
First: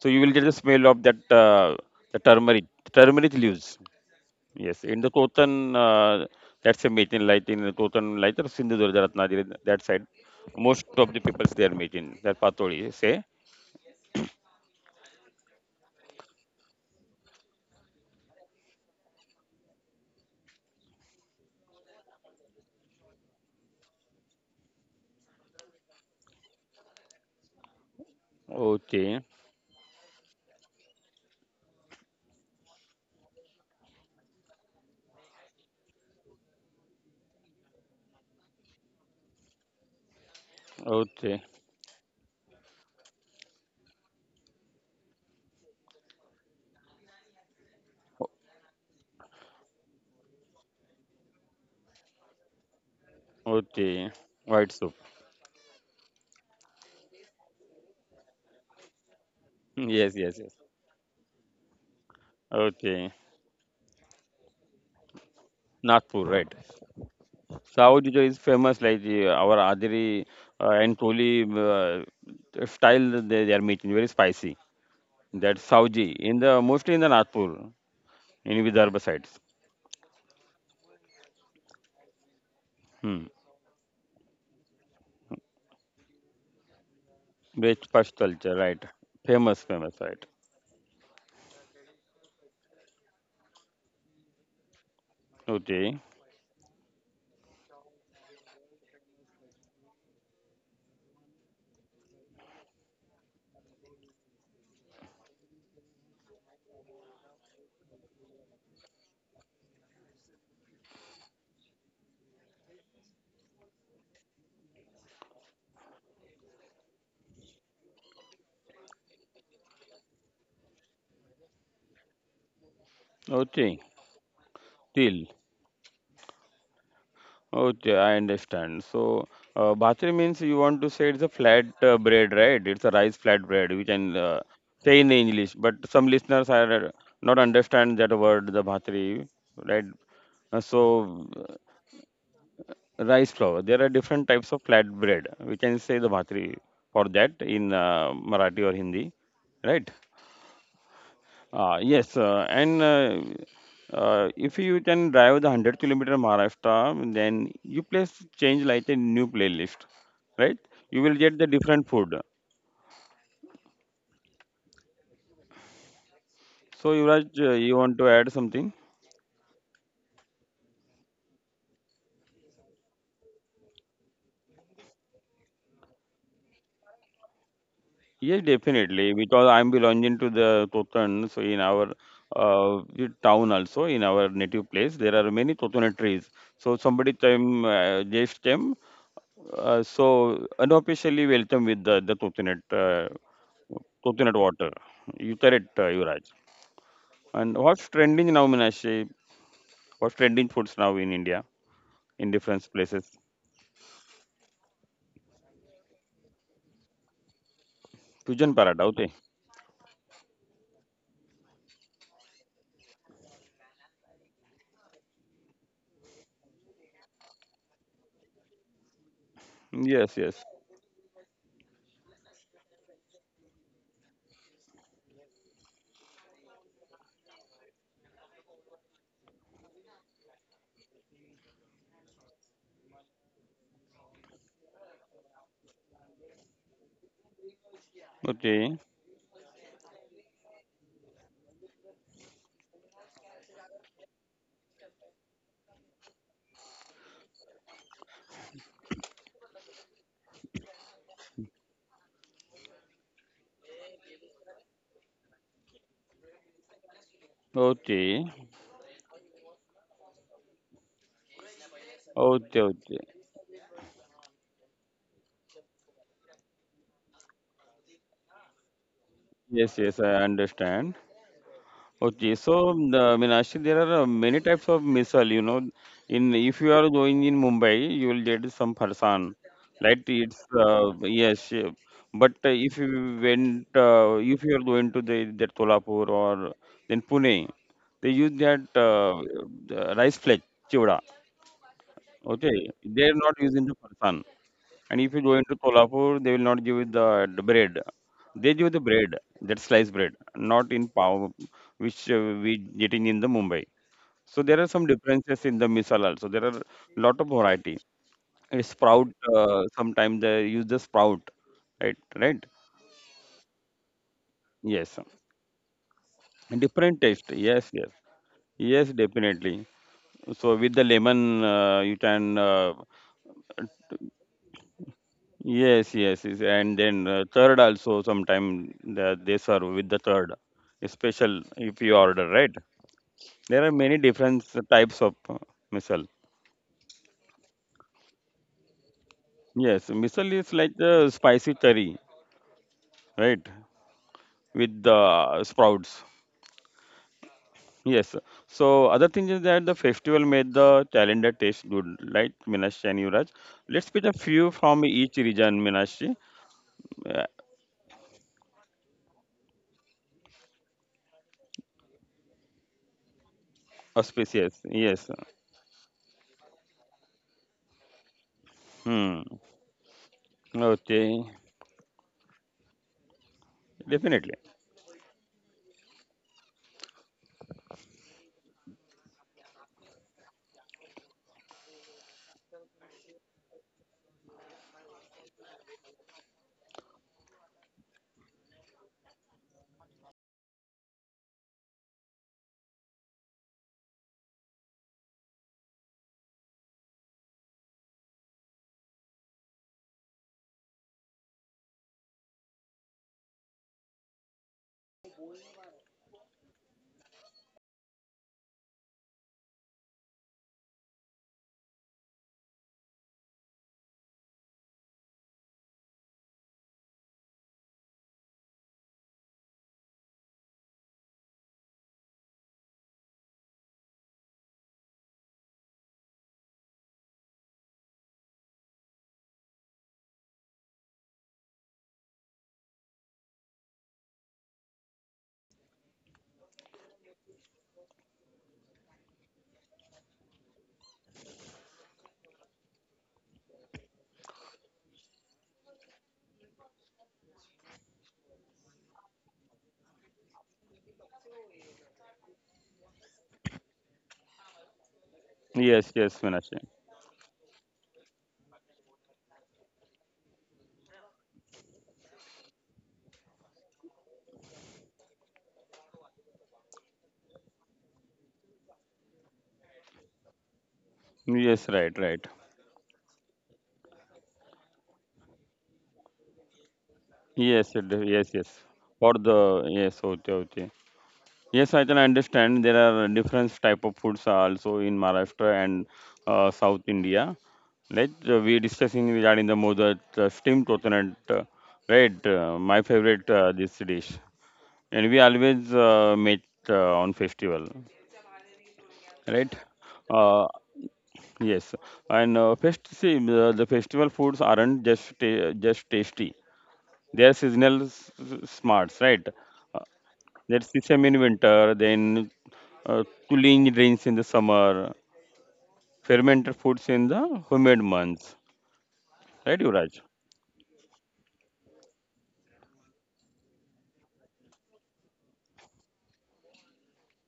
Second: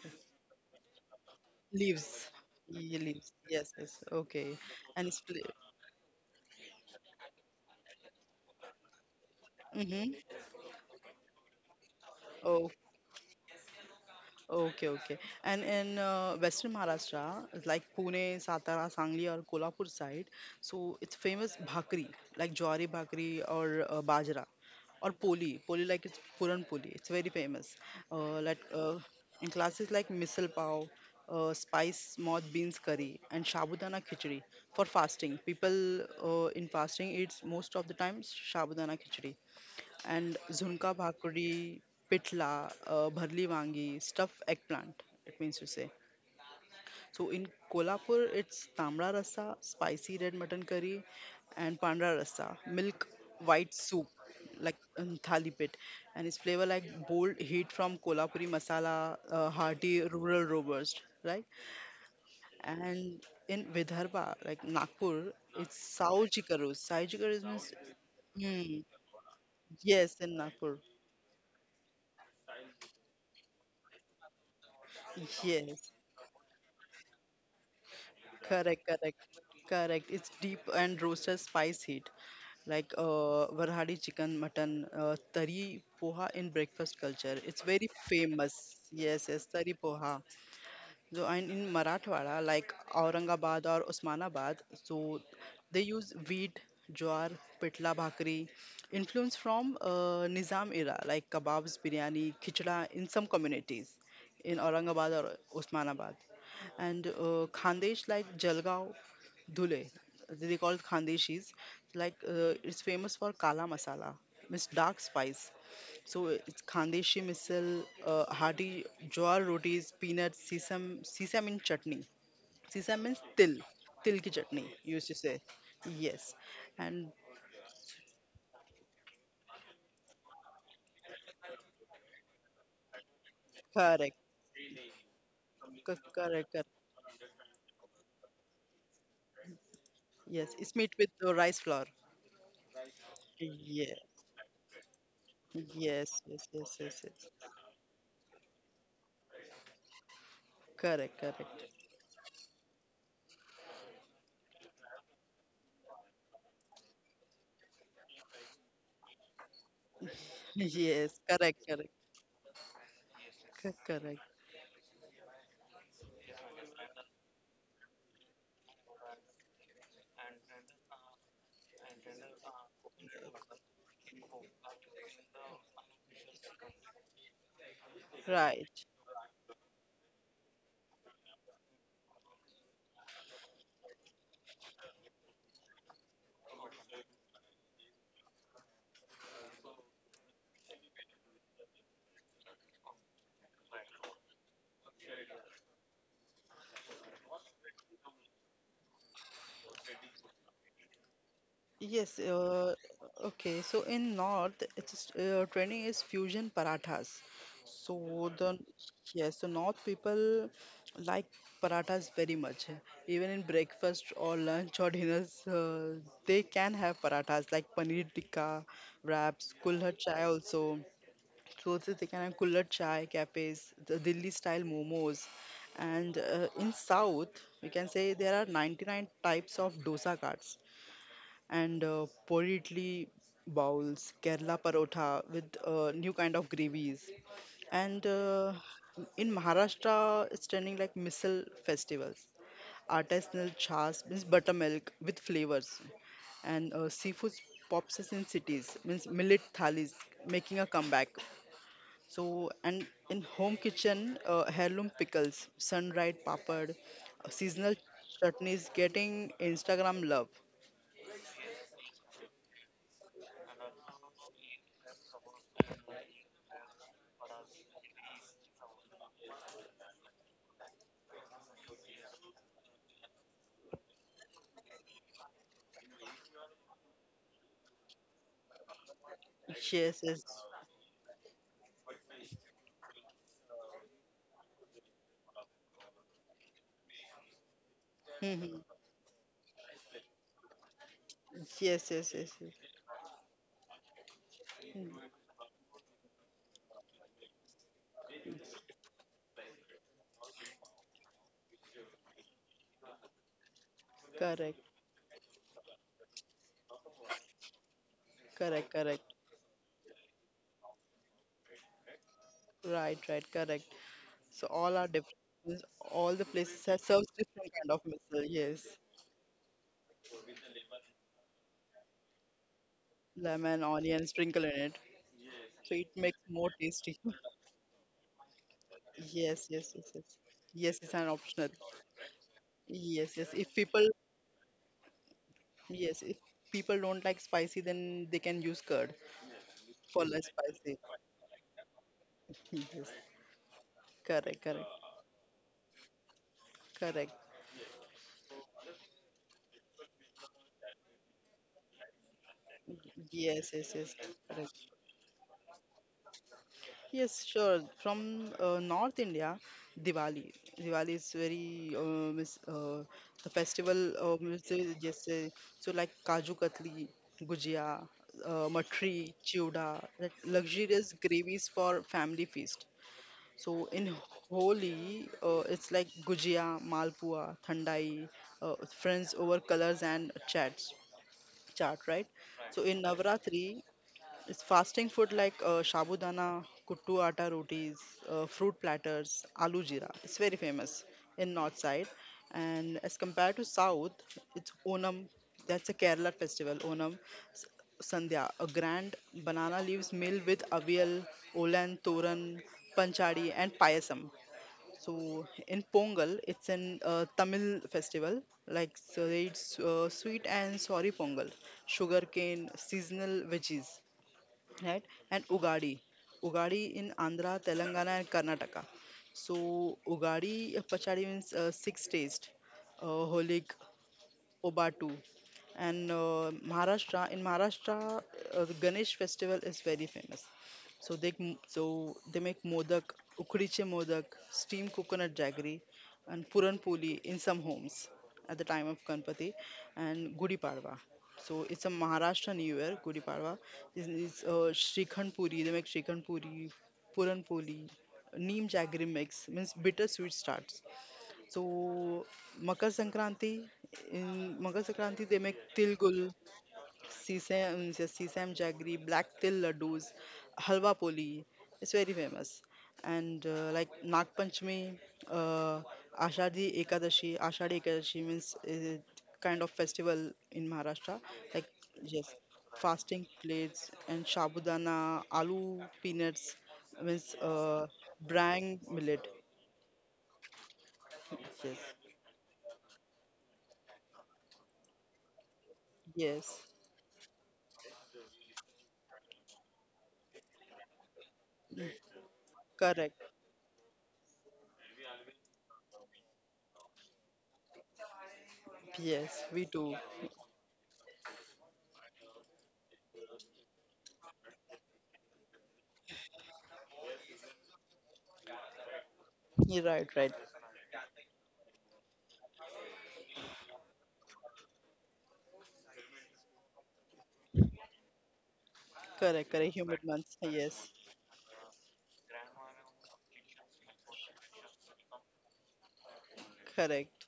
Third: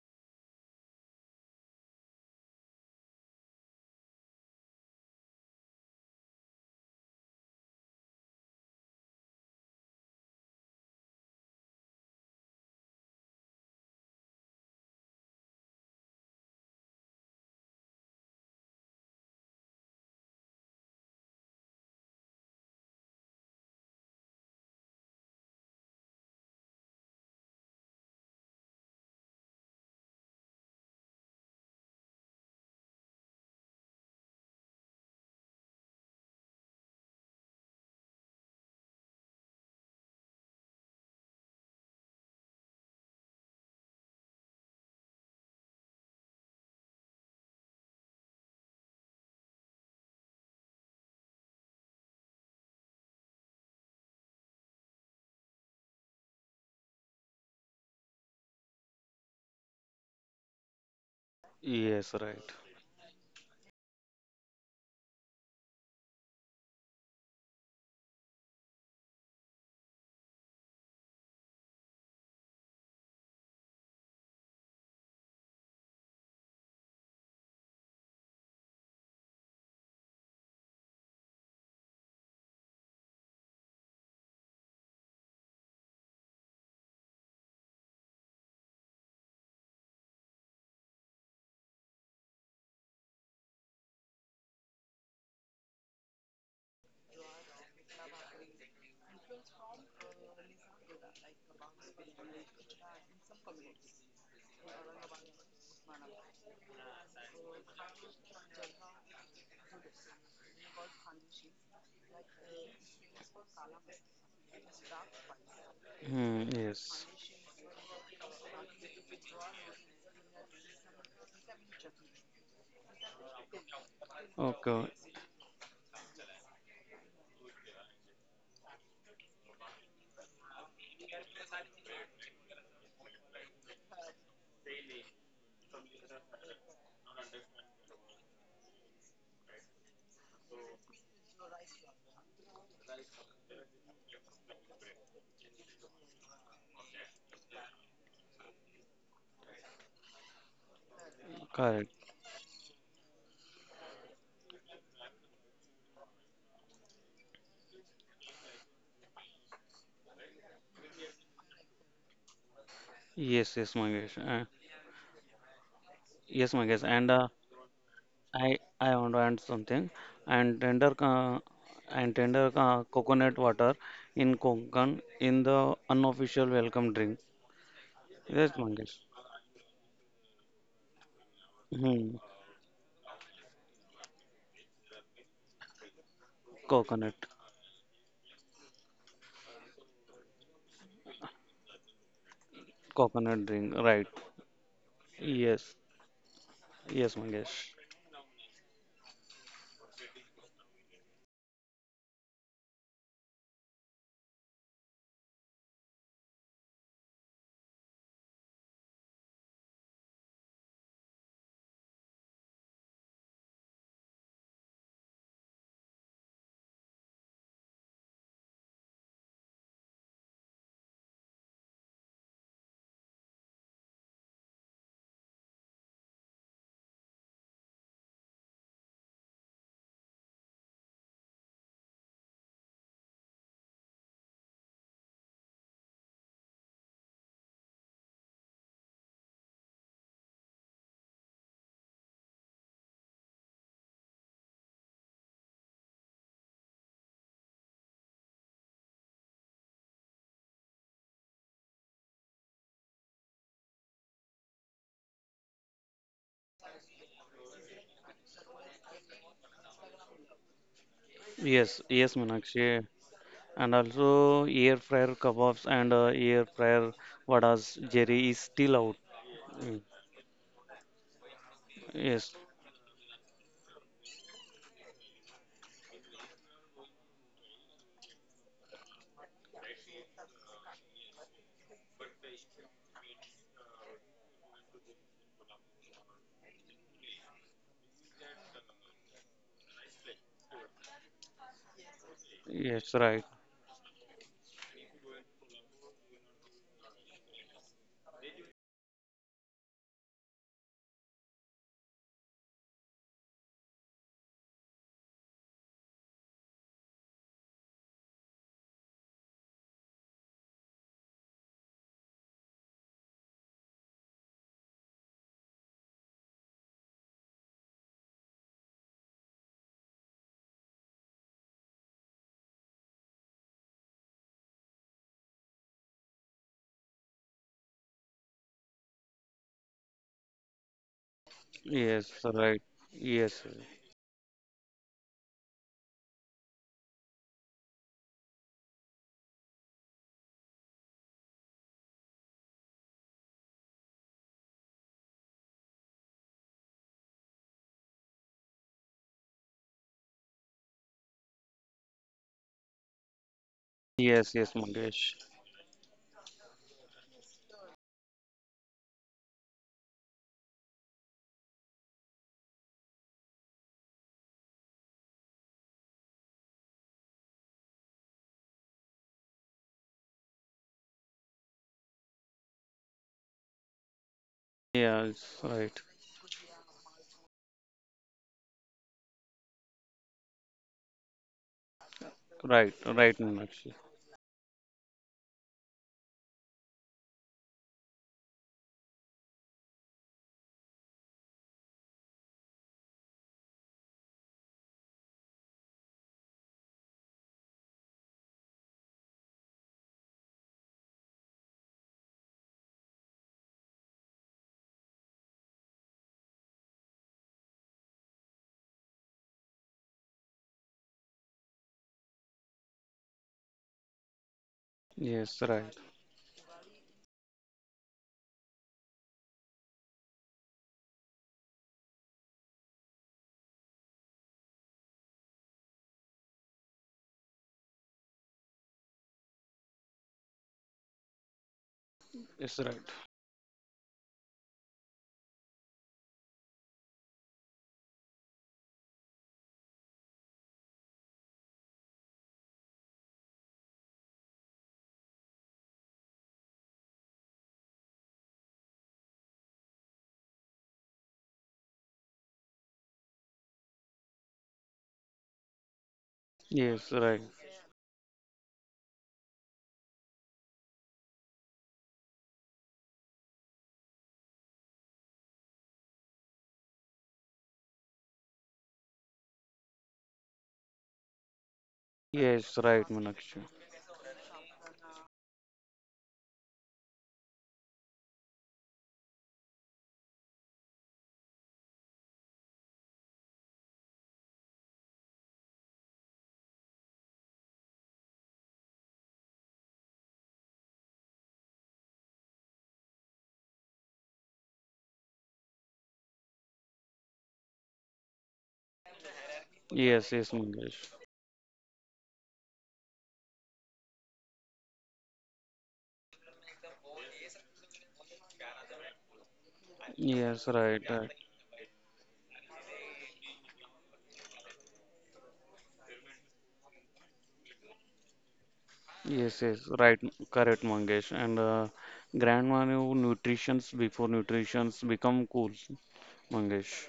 S1: So you will get the smell of that uh, the
S2: Leaves,
S1: turmeric,
S2: Ye-
S1: turmeric
S2: leaves,
S1: leaves.
S2: yes, yes, okay.
S1: Yes, in the
S2: And it's,
S1: cotton, uh, that's a making light in the cotton light or Sindhudurga Ratnagiri that side.
S2: mm-hmm.
S1: Most of the people they are making that
S2: Oh,
S1: patoli. Say,
S2: okay, okay. And in uh, Western Maharashtra, like Pune, Satara, Sangli, or Kolhapur side, so it's famous bhakri, like jawari bhakri or uh, bajra, or poli. Poli, like it's puran poli. It's very famous. Uh, like uh,
S1: okay,
S2: in classes like misal pav, uh, spice moth beans curry, and shabudana khichdi for fasting. People uh, in fasting eats most of the time shabudana khichdi and zunka
S1: okay.
S2: Bhakri, pitla, uh, Bharli Wangi, stuffed eggplant, it means to say. So in Kolhapur, it's Tamra Rasa, spicy red mutton curry, and Pandra Rasa, milk white
S1: Okay,
S2: soup,
S1: white soup.
S2: like um, thali pit. And it's flavor like bold heat from Kolhapuri masala, uh,
S1: Yes,
S2: hearty
S1: yes, yes.
S2: rural robust, right?
S3: Yes, right.
S1: Okay,
S2: And in Vidarbha, like Nagpur, it's
S1: Nagpur,
S2: Sao
S1: right.
S2: Jikarus. Sao Jikarus means,
S1: South India is famous like
S2: mm,
S1: uh, our Adiri
S2: yes, in
S1: uh,
S2: Nagpur.
S1: and Koli uh, style they, they are making, very spicy. That's
S2: Yes.
S1: Sauji, in the mostly in the Nagpur, in
S2: Correct,
S1: Vidarbha sides.
S2: correct, correct. It's deep and roasted spice heat, like
S1: Hmm.
S2: uh, Varhadi chicken, mutton, uh, tari poha in breakfast culture. It's very
S1: Breakfast culture,
S2: famous.
S1: right.
S2: Yes, yes,
S1: Famous,
S2: tari
S1: famous, right.
S2: poha. So, and in Marathwada, like Aurangabad or Osmanabad, so they
S1: Okay,
S2: use wheat, jowar, pitla bhakri, influence from uh, Nizam era, like kebabs, biryani, khichda in some communities in Aurangabad or Osmanabad. And uh, Khandesh like Jalgaon Dhule, they call it Khandeshis, like uh, it's famous for Kala Masala, means dark spice. So
S3: Hmm,
S2: it's
S3: yes.
S2: Khandeshi misal, uh, hearty jowar rotis, peanuts, sesame, sesame in chutney. Sesame means til,
S1: okay.
S2: til ki chutney,
S3: Okay,
S2: you used
S1: Til.
S2: to say. Yes, and
S1: Okay, I understand. So, uh, bhatri means you want to say it's a flat uh, bread, right? It's a rice flat bread. We can
S2: correct,
S1: uh, say in English, but some
S2: co- correct,
S1: listeners
S2: correct.
S1: are not understand that word, the bhatri, right? Uh,
S2: Yes, it's made
S1: So,
S2: with the rice flour.
S1: uh, rice flour. There are
S2: Yeah,
S1: different types of flat bread. We can say the
S2: yes,
S1: bhatri
S2: yes, yes,
S1: for
S2: yes,
S1: that
S2: yes.
S1: in uh, Marathi or Hindi, right?
S2: Correct,
S1: Uh,
S2: correct.
S3: correct.
S1: yes, uh, and uh, uh, if you can drive the one hundred kilometer Maharashtra, then you place change like a new playlist, right? You will get
S2: Yes,
S1: the
S2: correct,
S1: different
S2: correct.
S1: food.
S3: Yes,
S2: Cor-
S3: yes, Mangesh.
S2: Correct.
S3: Uh, yes,
S1: So,
S3: Mangesh. And uh,
S1: Yuvraj, uh, you want to add
S3: I,
S1: something?
S3: I want to add something. And tender, uh, and tender uh, coconut water in Konkan in the unofficial welcome drink.
S1: Yes,
S3: Yes,
S2: Right.
S1: definitely,
S3: Mangesh.
S1: because I'm belonging to the Totan, so in our
S3: Hmm.
S1: uh, the town also, in our native place, there are many Totana trees. So, somebody
S3: Coconut,
S1: time uh, just them, uh, so unofficially welcome with the, the Totonet
S3: coconut drink. Right.
S1: coconut water. You correct, uh,
S3: Yes.
S1: Yuvraj.
S3: Yes,
S1: And what's
S3: Mangesh.
S1: trending now, Minashi? What's trending foods now in India, in
S2: Yes.
S1: different
S2: Uh,
S1: places?
S2: okay. So in North, it's uh, trending is fusion parathas. So
S1: Fusion
S2: the
S1: paratha, okay.
S2: yes, the North people like parathas very much. Even in breakfast or lunch or dinners, uh, they can have parathas like paneer tikka, wraps, kulhad
S1: Yes,
S2: chai
S1: yes.
S2: also. So it's the kind of kullar chai cafes, the Delhi style momos, and uh, in South we can say there are ninety-nine types of dosa carts and uh, puri idli bowls, Kerala parotha with uh, new kind of gravies, and uh,
S1: Okay,
S2: in Maharashtra it's trending like missile festivals, artisanal chas means buttermilk with flavors, and uh, seafood pops in cities means millet thalis making a comeback. So, and in home kitchen, uh, heirloom pickles, sun-dried papad, uh, seasonal
S1: okay,
S2: chutneys getting Instagram love.
S3: Yes, yes,
S1: okay, okay.
S3: Manakshi. And also, air fryer kebabs and uh, air fryer vadas jerry is still out.
S1: Yes, yes,
S3: Mm.
S1: I understand. Okay,
S3: Yes,
S1: so um, the, I there are uh, many types of misal. You know, in if you are going in Mumbai, you will get some farsan. Like,
S2: Yes, yes.
S1: it's uh, yes, yeah. But uh, if you went, uh, if you are going to the that Tolapur or then Pune, they use that
S2: Mhm.
S1: uh, uh, rice flake chivda.
S2: Yes, yes, yes,
S1: Okay,
S2: yes.
S3: yes,
S1: they're not
S3: right.
S1: using the farsan. And
S2: Mm.
S1: if you go into Kolhapur, they will not give you the, the bread. They give the bread, that sliced bread, not in pav, which uh, we getting in the Mumbai. So there are
S2: Correct,
S1: some differences in the misal also. There are lot of variety. A
S2: correct,
S1: sprout,
S2: correct.
S1: uh, sometimes they use the sprout, right? Right?
S2: Right, right, correct. So all
S1: Yes.
S2: are different. All the places have
S1: Different
S2: serves
S1: taste.
S2: different
S1: Yes,
S2: kind
S1: yes.
S2: of missile. Yes,
S1: Yes, definitely. So with the lemon, uh, you can uh,
S2: lemon, onion, sprinkle in it, so
S1: yes,
S2: it
S1: yes,
S2: makes
S1: yes.
S2: more
S1: And then
S2: tasty.
S1: uh, third also sometime the, they serve
S2: Yes,
S1: with
S2: yes,
S1: the
S2: yes, yes.
S1: third,
S2: Yes, it's an
S1: special
S2: optional.
S1: if you
S3: Yes,
S1: order, right?
S3: right.
S2: Yes, yes.
S3: Yes,
S1: There
S2: If
S1: are many
S2: people
S1: different types of uh, misal.
S2: Yes, if people don't like spicy, then they can use curd
S1: Yes,
S2: for
S1: misal
S2: less
S1: is like
S2: spicy.
S1: the spicy curry,
S2: Yes,
S1: right?
S2: correct, correct,
S1: With the sprouts.
S2: correct.
S1: Yes. So other thing is that the festival made the calendar taste good, like Minashi and Yuvraj.
S2: Yes, yes,
S1: Let's pick
S2: yes,
S1: a
S3: yes,
S1: few
S3: yes,
S2: correct.
S1: from each
S3: Mangesh.
S1: region, Minashi. Uh,
S2: Yes, sure. From uh, North India, Diwali. Diwali is very um, is, uh, the festival of
S1: Auspicious. Yes.
S2: just uh, so like Kaju Katli, Gujia, uh,
S1: Hmm.
S2: Matri, Chiuda, that luxurious
S1: Okay.
S2: gravies for family feast. So in
S1: Definitely.
S2: Holi,
S3: Yes,
S2: uh, it's
S3: right.
S2: like gujia, malpua, thandai, uh, friends over colors and chats, chat, right? So
S3: Right,
S2: in
S3: right,
S2: Navratri,
S3: Manakshi.
S2: it's fasting food like uh, sabudana, kuttu atta rotis, uh, fruit platters, aloo jeera. It's very famous in north side. And as compared to south, it's Onam. That's a Kerala festival. Onam S- Sandhya, a grand banana leaves meal with avial, olan, toran, panchadi, and payasam. So in Pongal, it's an uh, Tamil festival. Like so it's uh, sweet and sorry Pongal, sugarcane, seasonal veggies, right? And
S3: Yes, right.
S2: Ugadi. Ugadi in Andhra, Telangana, and Karnataka. So Ugadi uh, Pachadi means uh, six taste. Uh, holig, Obatu. And uh, Maharashtra, in Maharashtra, uh, the Ganesh festival is very famous. So they m- so they make
S3: Yes, right.
S2: modak, ukdiche modak, steamed coconut jaggery, and puran poli in some homes at the time of Ganpati, and Gudi Padwa. So it's a Maharashtra New Year, Gudi Padwa. This is uh, Shrikhand Puri. They make Shrikhand Puri, Puran Poli, Neem Jaggery mix means bitter sweet starts. So Makar Sankranti, in Makar Sankranti they make
S1: Yes,
S2: til gul,
S1: yes, Meenakshi.
S3: Yes, right.
S2: sesam, sesam jaggery, black til laddus, halwa poli. It's very famous. And uh, like Nag Panchami, uh, Ashadhi Ekadashi. Ashadhi Ekadashi means uh, kind of festival in Maharashtra. Like
S1: Yes, right, right.
S2: yes,
S3: Yes, right,
S2: fasting
S3: Manakshi.
S2: plates and shabudana, aloo peanuts means
S1: Yes,
S2: uh,
S1: it- yes, yes.
S2: brang
S1: For
S2: millet.
S1: the yes, okay, okay. Yes, I can understand. There are different type of foods are also in Maharashtra and uh,
S2: Yes,
S1: South India. Like uh, we discussing regarding the modak, uh, steamed coconut, uh,
S2: yes.
S1: right? Uh, my
S2: Correct.
S1: favorite uh, this dish, and we always uh, meet uh, on festival,
S2: Yes,
S1: right?
S2: we do.
S3: Yes,
S1: Uh,
S3: yes, Mangesh.
S1: yes, and uh, fest see the, the festival foods aren't just ta- just tasty. They are seasonal s- s- smarts, right? Uh,
S2: You're right, right.
S1: there's
S3: Yes, right.
S1: sesame in
S3: Right.
S1: winter, then uh, cooling drinks in the summer, fermented foods in the humid months,
S2: Correct,
S1: right,
S3: Yes,
S2: correct.
S3: yes,
S2: Humid
S1: Yuvraj?
S3: right,
S2: months.
S3: correct,
S2: Yes.
S3: Mangesh. And uh, grandma knew nutritions before nutritions become cool,
S2: Correct.
S3: Mangesh.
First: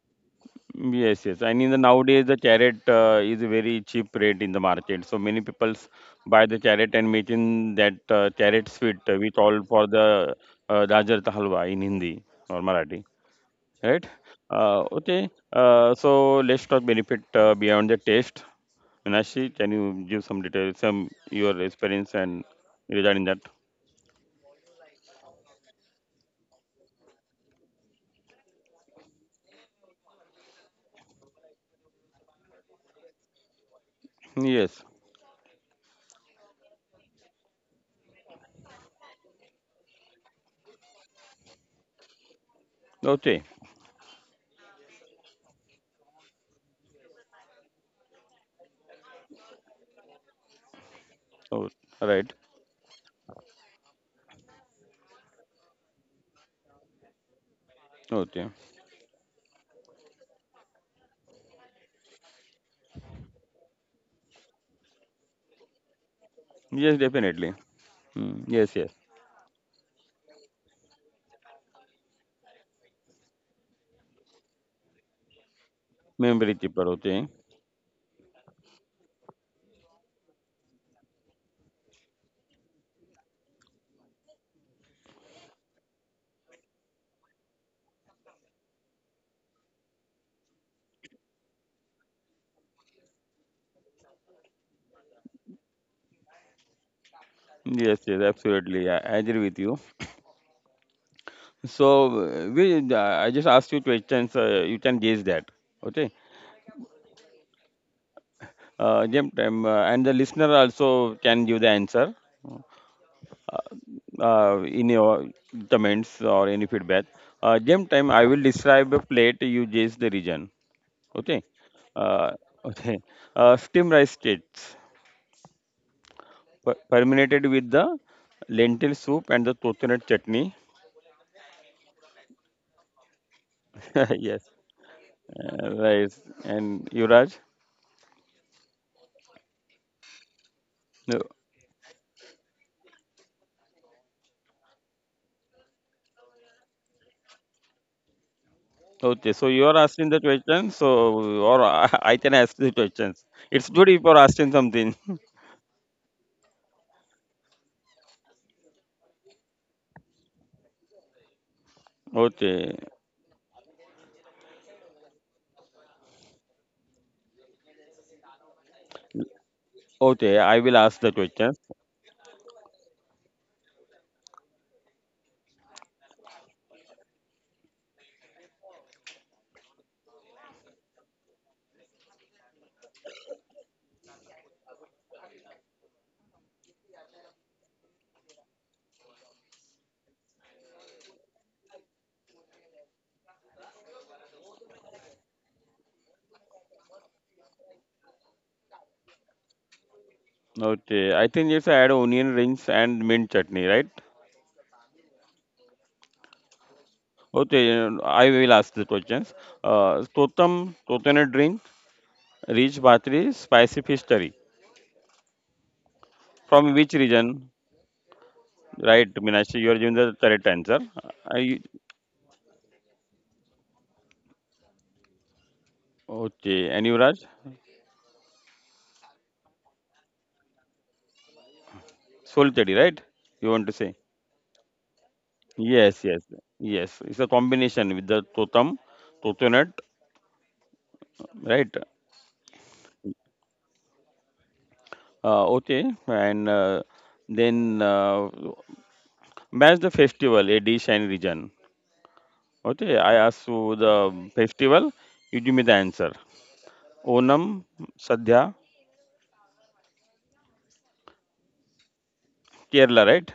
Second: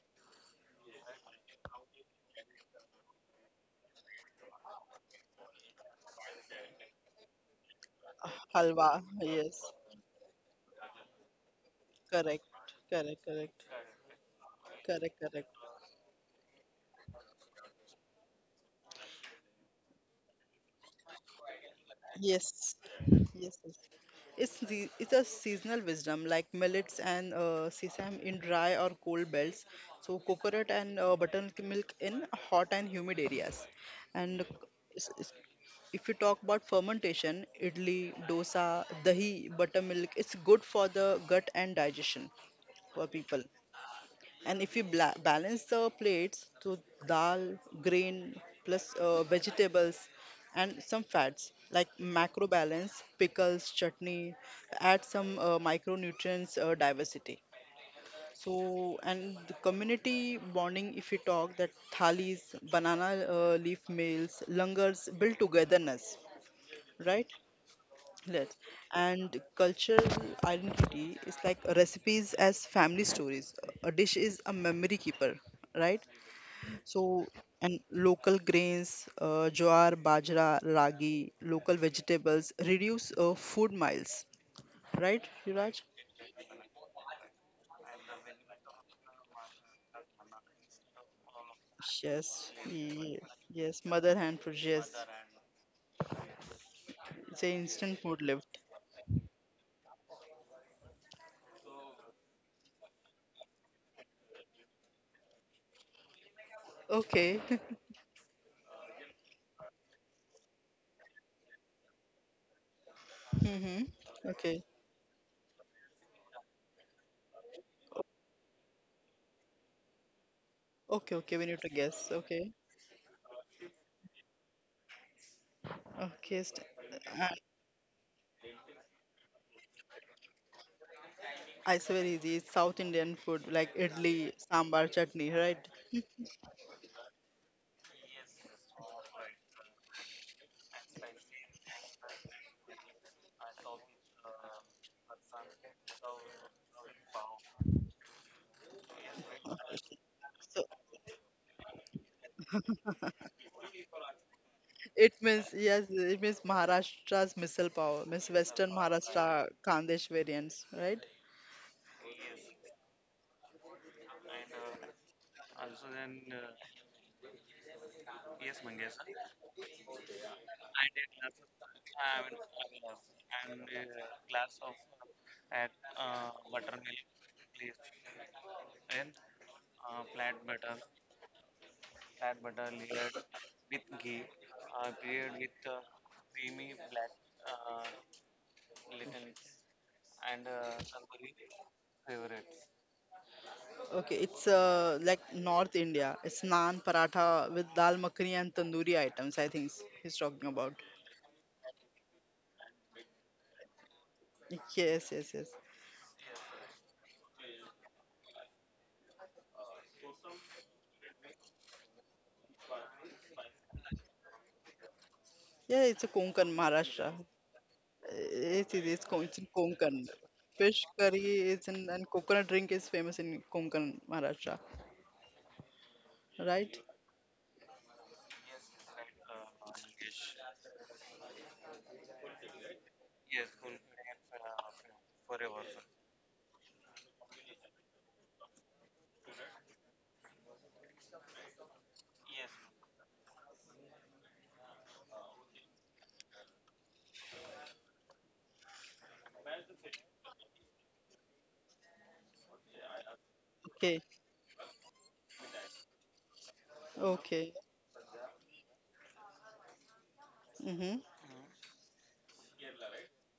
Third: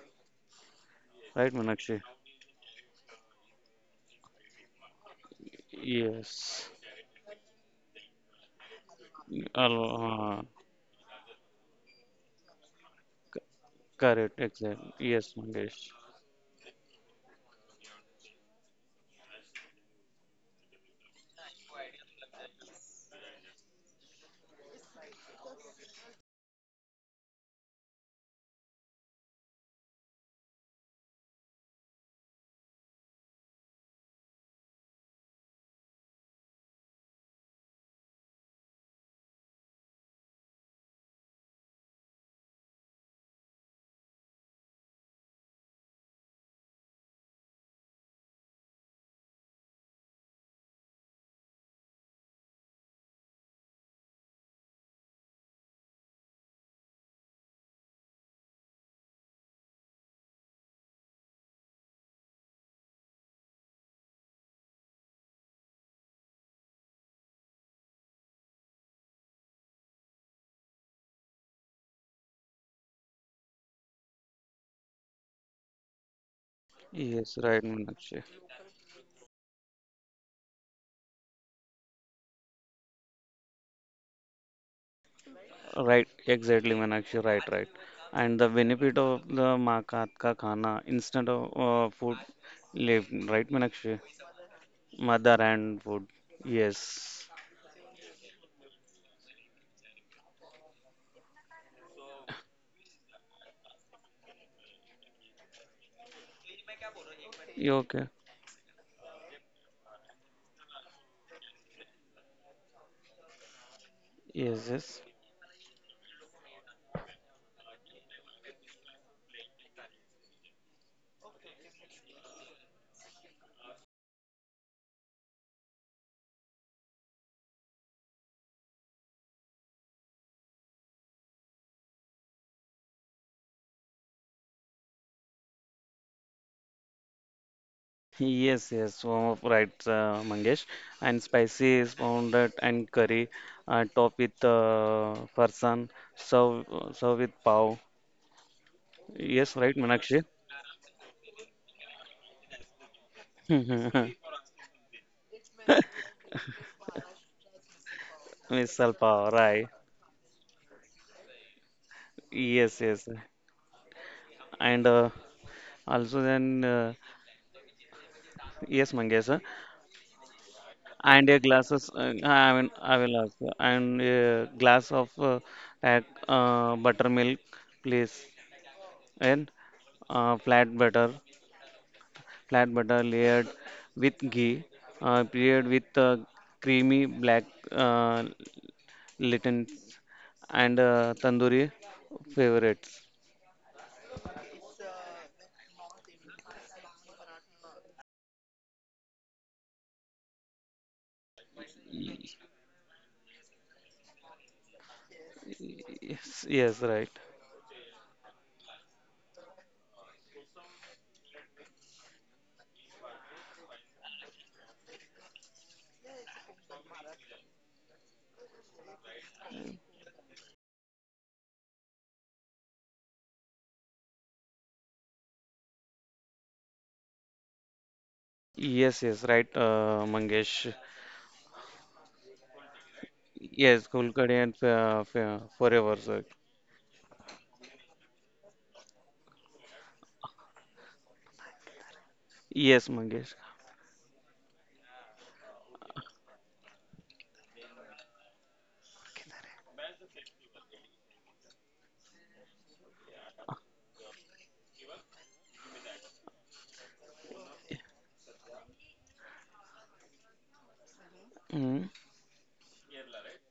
S1: Yes, yes.
S3: Right,
S1: And in the
S3: Meenakshi?
S1: nowadays, the carrot uh, is a very cheap rate in the market. So many people buy the
S3: Yes.
S1: carrot and making that uh, carrot
S2: Halwa.
S1: sweet, uh, we
S2: Yes.
S1: call for the
S3: Uh,
S1: uh, Gajar ka halwa in Hindi
S2: Correct.
S1: or Marathi,
S2: Correct, correct.
S1: right?
S3: correct, exactly.
S1: Uh,
S2: Correct,
S3: Yes,
S1: okay.
S2: correct.
S3: Mangesh.
S1: Uh, so let's talk benefit uh, beyond the taste. Minashi, can you give some details, some your experience and
S2: Yes.
S1: regarding that?
S2: Yes. Yes. It's the it's a seasonal wisdom like millets and uh, sesame in dry or cold belts. So coconut and uh, buttermilk in hot and humid areas. And
S1: Yes.
S2: s- s- if you talk about fermentation, idli, dosa, dahi, buttermilk, it's good for the gut and digestion for people.
S1: Okay.
S2: And if you bla- balance the plates to dal, grain, plus uh, vegetables and some fats
S1: Oh,
S2: like
S1: right.
S2: macro balance, pickles, chutney, add some uh, micronutrients uh, diversity.
S1: Okay.
S2: So, and the community bonding, if you talk that thalis, banana uh, leaf meals, langars build togetherness,
S1: Yes,
S2: right?
S1: definitely. Mm,
S2: Yes.
S1: yes, yes.
S2: And cultural identity is like recipes as family stories. A dish is a memory keeper, right?
S1: Memory cheaper. Okay.
S3: Yes,
S2: So,
S3: right,
S2: and
S3: Meenakshi.
S2: local grains, uh, jowar, bajra, ragi, local vegetables reduce uh, food miles, right, Yuraj?
S3: Right, exactly, Meenakshi. Right, right. And the benefit of the maa ka hath ka khana instead of uh, food
S2: Yes,
S3: left,
S2: ye-
S3: right, Meenakshi?
S2: yes, mother hand food, yes.
S3: Mother and food. Yes.
S2: It's an instant
S1: Yes,
S2: food
S1: yes.
S2: lift.
S1: Absolutely. I, I agree with you. So uh, we, uh, I just asked you questions. Uh, you can guess that. Okay.
S2: Okay.
S3: You okay?
S1: Uh, Jim, um, uh, and the listener also can give the answer
S2: Mm-hmm.
S3: Yes,
S1: uh,
S2: Okay.
S3: yes.
S1: in your comments or any feedback. Uh, gem time, I will describe a plate. You guess the region.
S2: Okay,
S1: Okay.
S2: okay, we need to guess.
S1: uh,
S2: Okay.
S1: okay. Uh, steam rice cakes
S2: Okay. St-
S1: per-
S2: uh,
S1: permeated with the lentil soup and the coconut chutney.
S2: I swear easy. It's South Indian food like idli,
S1: Yes,
S2: sambar, chutney, right?
S1: uh, right. And Yuvraj?
S3: Yes, yes, oh, right, uh, Mangesh. And
S1: No.
S3: spicy spoon that and curry, uh, top with uh, farsan, serve serve with pav.
S1: Okay,
S3: Yes,
S1: so
S3: right,
S1: you are asking
S3: Meenakshi.
S1: the
S2: So.
S1: question, so or i I can ask the questions. It's good if you're asking something.
S2: It means yes, it means Maharashtra's missile power, means Western
S3: Misal pav,
S2: Maharashtra
S3: right?
S2: Khandesh variants, right?
S3: Yes,
S1: Okay.
S3: yes. And uh, also then, uh, yes, Mangesh. Uh,
S1: Okay, I will ask the
S3: And a
S1: questions.
S3: glasses. Uh, I mean, I will ask. uh, And a glass of uh, that, uh, buttermilk, please. And uh, flat butter. flat butter layered with ghee, uh, paired with uh, creamy black uh, lentils and uh, tandoori favorites.
S2: Okay, it's uh, like North India. It's naan, paratha with dal makhani and tandoori items. I think he's talking about.
S1: Okay, I think it's add onion rings and mint chutney, right?
S2: Yes, yes, yes.
S3: Yes, yes, right.
S1: Okay, I will ask the questions. uh Totem coconut drink. Rich Bhatri, spicy fish curry.
S2: Yeah, it's a Konkan
S1: From which
S2: Maharashtra.
S1: region?
S2: It is it's, Kon-
S1: Right,
S2: it's in
S1: Meenakshi, you are
S2: Konkan.
S1: giving the correct
S2: Fish
S1: answer.
S2: curry
S1: Are
S2: is
S1: you-
S2: in and coconut drink is famous in Konkan Maharashtra,
S1: okay,
S2: right?
S1: and Yuvraj?
S3: Yes, yes, right, uh, Mangesh.
S1: Solteri, right? You want to
S3: Yes,
S1: say?
S3: Kulkarni and fa- fa- forever,
S1: Yes,
S3: sir.
S1: yes, yes. It's a combination with the totem, totonut, right?
S3: Yes, Mangesh.
S1: Uh, okay, and uh, then uh, match the festival, a dish and region. Okay, I asked you
S2: Okay,
S1: the festival, you give me the answer.
S2: okay.
S1: Onam, Sadhya,
S2: Mm-hmm.
S3: Mm.
S1: Kerala, right?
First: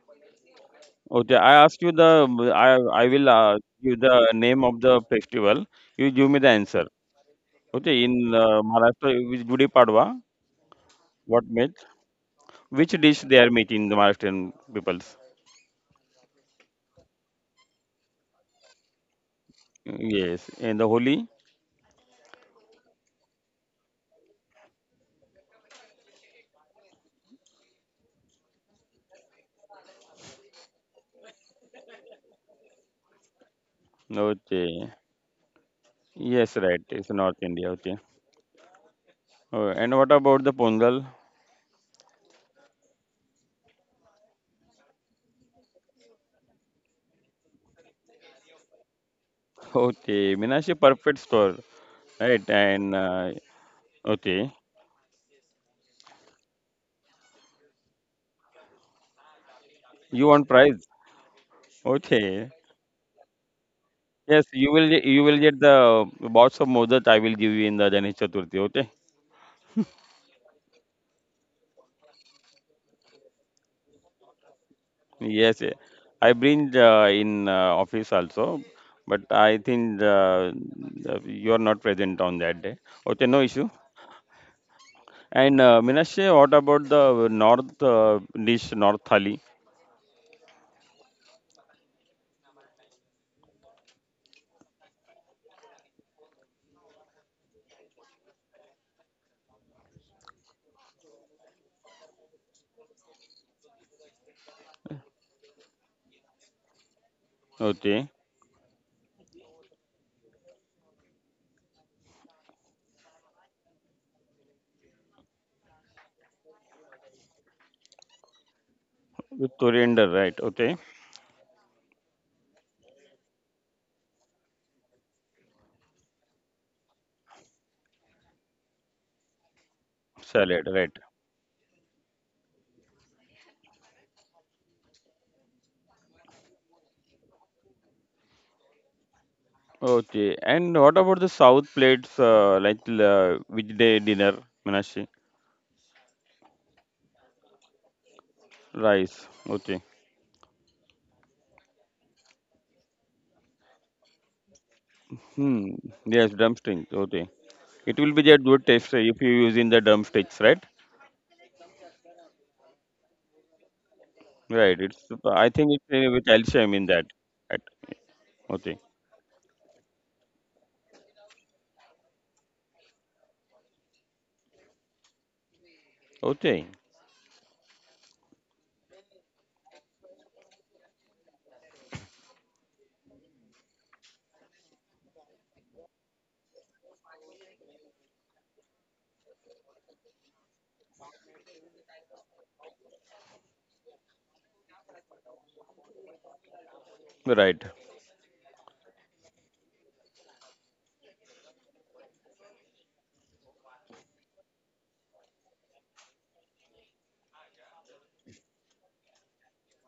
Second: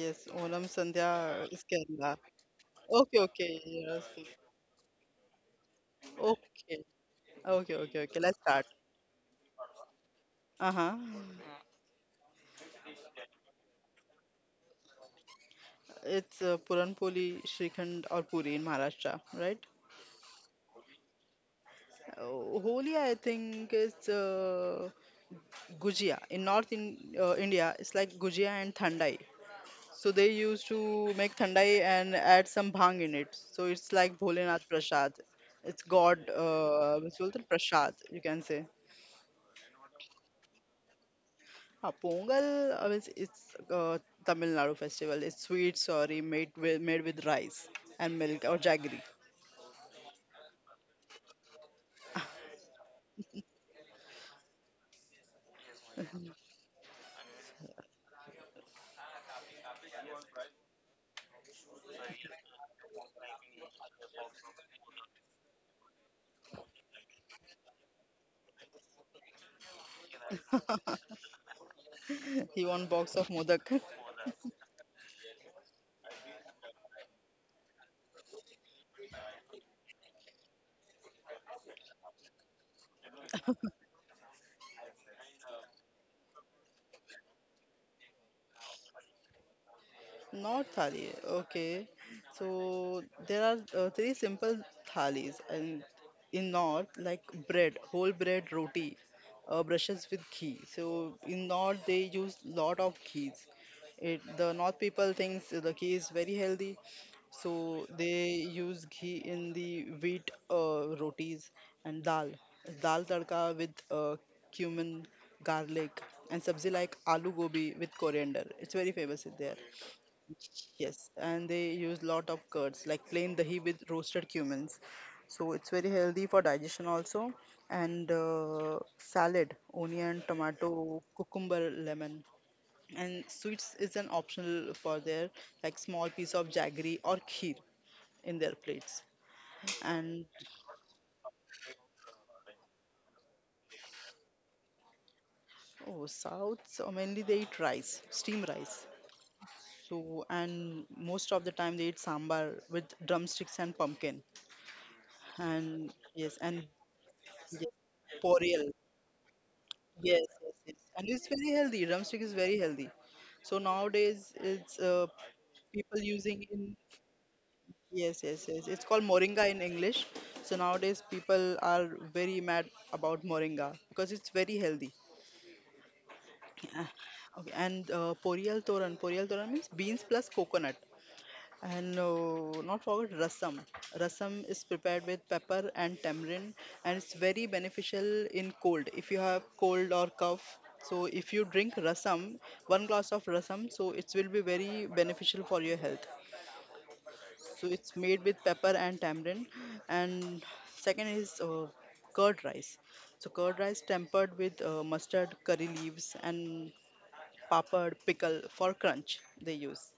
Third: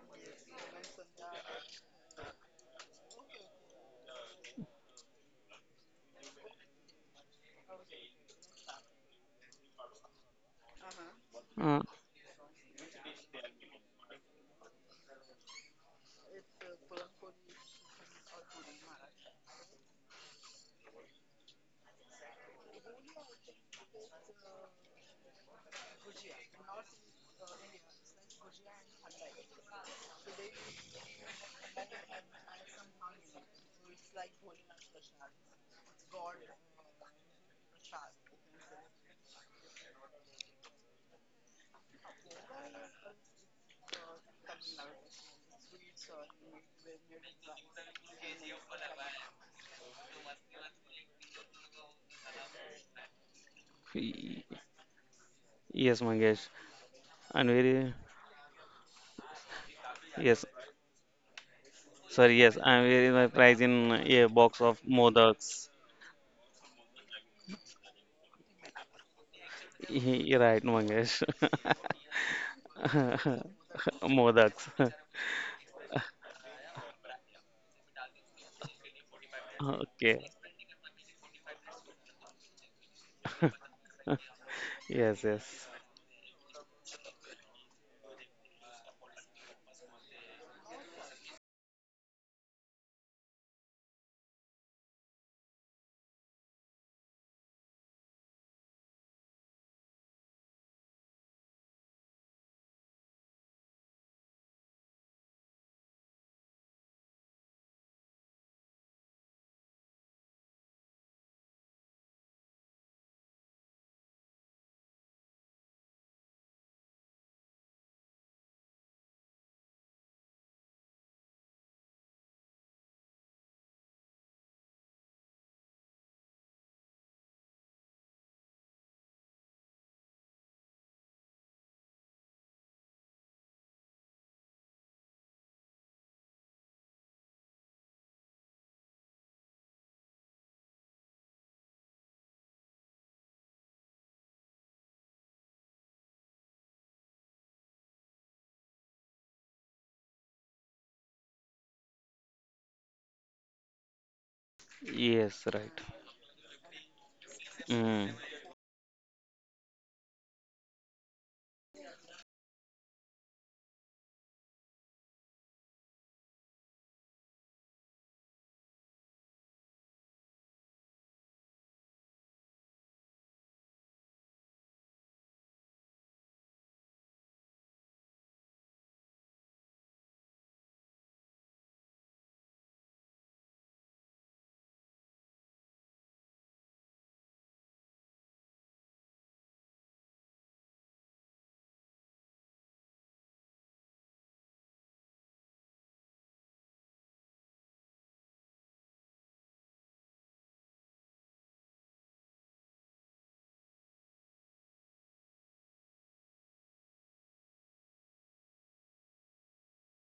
S2: Yes, Olam
S1: Okay,
S2: Sandhya
S1: I
S2: is
S1: ask you the
S2: Kerala.
S1: I I
S2: Okay,
S1: will uh,
S2: okay.
S1: give
S2: Yes.
S1: the name of the festival. You give me the
S2: Okay.
S1: answer.
S2: Okay, okay,
S1: Okay, in
S2: okay. Let's
S1: uh,
S2: start.
S1: Maharashtra, which Gudi Padwa,
S2: Uh-huh.
S1: what meat?
S3: Uh,
S1: Which dish they are making the Maharashtrian peoples?
S2: It's uh, Puranpoli, Shrikhand or Puri in Maharashtra, right?
S1: Yes, and the Holi.
S2: Uh, Holi, I think, is uh, Gujia. In North in, uh, India, it's like Gujia and Thandai. So they used to make Thandai and add some bhang in it. So it's like Bholenath
S1: Okay,
S2: Prasad. It's God,
S1: yes, right.
S2: uh,
S1: It's
S2: बोलते
S1: North
S2: हैं,
S1: India.
S2: Prasad,
S1: Okay.
S2: you can say.
S1: Oh, and what about the Pongal?
S2: Ah, Pongal uh, is it's uh, Tamil Nadu festival. It's sweet sorry made with, made with rice and milk or jaggery.
S1: Okay, Meenakshi perfect store, right? And uh,
S3: y-
S1: okay,
S3: yes, Mangesh. And very
S1: you
S3: yes,
S1: want prize?
S3: sir.
S1: Okay,
S3: Yes, I'm very my prize in a
S1: yes,
S3: box
S1: you
S3: of
S1: will ge- you will get
S3: modaks.
S1: the box of Mozart I will give you in the Ganesh Chaturthi. Okay.
S3: Right, Mangesh.
S2: He won box of modak.
S3: Modaks.
S1: Yes, yeah. I bring uh, in uh, office also, but I think
S3: Okay.
S1: uh, uh, you are not present on that day. Okay, no issue.
S3: Yes,
S1: And
S3: yes.
S1: uh, Minashe, what about the north uh, dish, north thali?
S2: Not thali. Okay. So there are uh, three simple thalis and in north like bread, whole bread roti, uh, brushes with ghee. So in north they use lot of ghees. It the north people thinks the ghee is very healthy, so
S1: Okay,
S2: they use ghee in the wheat uh, rotis and dal, dal tadka with uh, cumin, garlic and sabzi like aloo gobi with coriander. It's very famous in
S1: with
S2: there.
S1: coriander, right? Okay,
S2: Yes, and they use lot of curds like plain dahi with roasted cumins. So it's very healthy for digestion also. And uh, salad, onion,
S1: salad,
S2: tomato,
S1: right?
S2: cucumber, lemon. And sweets is an optional for their like small piece of jaggery or kheer in their plates. And
S1: Okay, and what about the south plates, uh, like uh, which day dinner, Minashe?
S2: oh, South so mainly they eat rice, steam rice.
S1: Rice. Okay.
S2: So and most of the time they eat sambar with drumsticks and pumpkin.
S3: Yes, right.
S1: Hmm.
S2: And yes,
S1: Yes,
S2: and
S1: drumstick. Okay.
S2: yes,
S3: Mm.
S1: It will
S2: for
S1: be a
S2: real.
S1: good taste uh, if you use in the
S2: Yes, yes,
S1: drumsticks,
S2: yes.
S1: right?
S2: And it's very healthy. Drumstick is very healthy. So nowadays it's
S1: Right.
S2: uh,
S1: It's. I think
S2: people
S1: it's uh, with
S2: using in,
S1: calcium in that. Right.
S2: yes, yes, yes. It's
S1: Okay.
S2: called moringa in English. So nowadays people are very mad about moringa because it's very healthy.
S1: Okay.
S2: Yeah. Okay, and uh, poriyal toran. Poriyal toran means beans plus coconut. And uh, not forget rasam. Rasam is prepared with pepper and tamarind, and it's very beneficial in cold. If you have cold or cough, so if you drink rasam, one glass of rasam, so it will be very beneficial for your health. So
S1: Right.
S2: it's made with pepper and tamarind. And second is uh, curd rice. So curd rice tempered with uh, mustard, curry leaves, and papad pickle for crunch they use.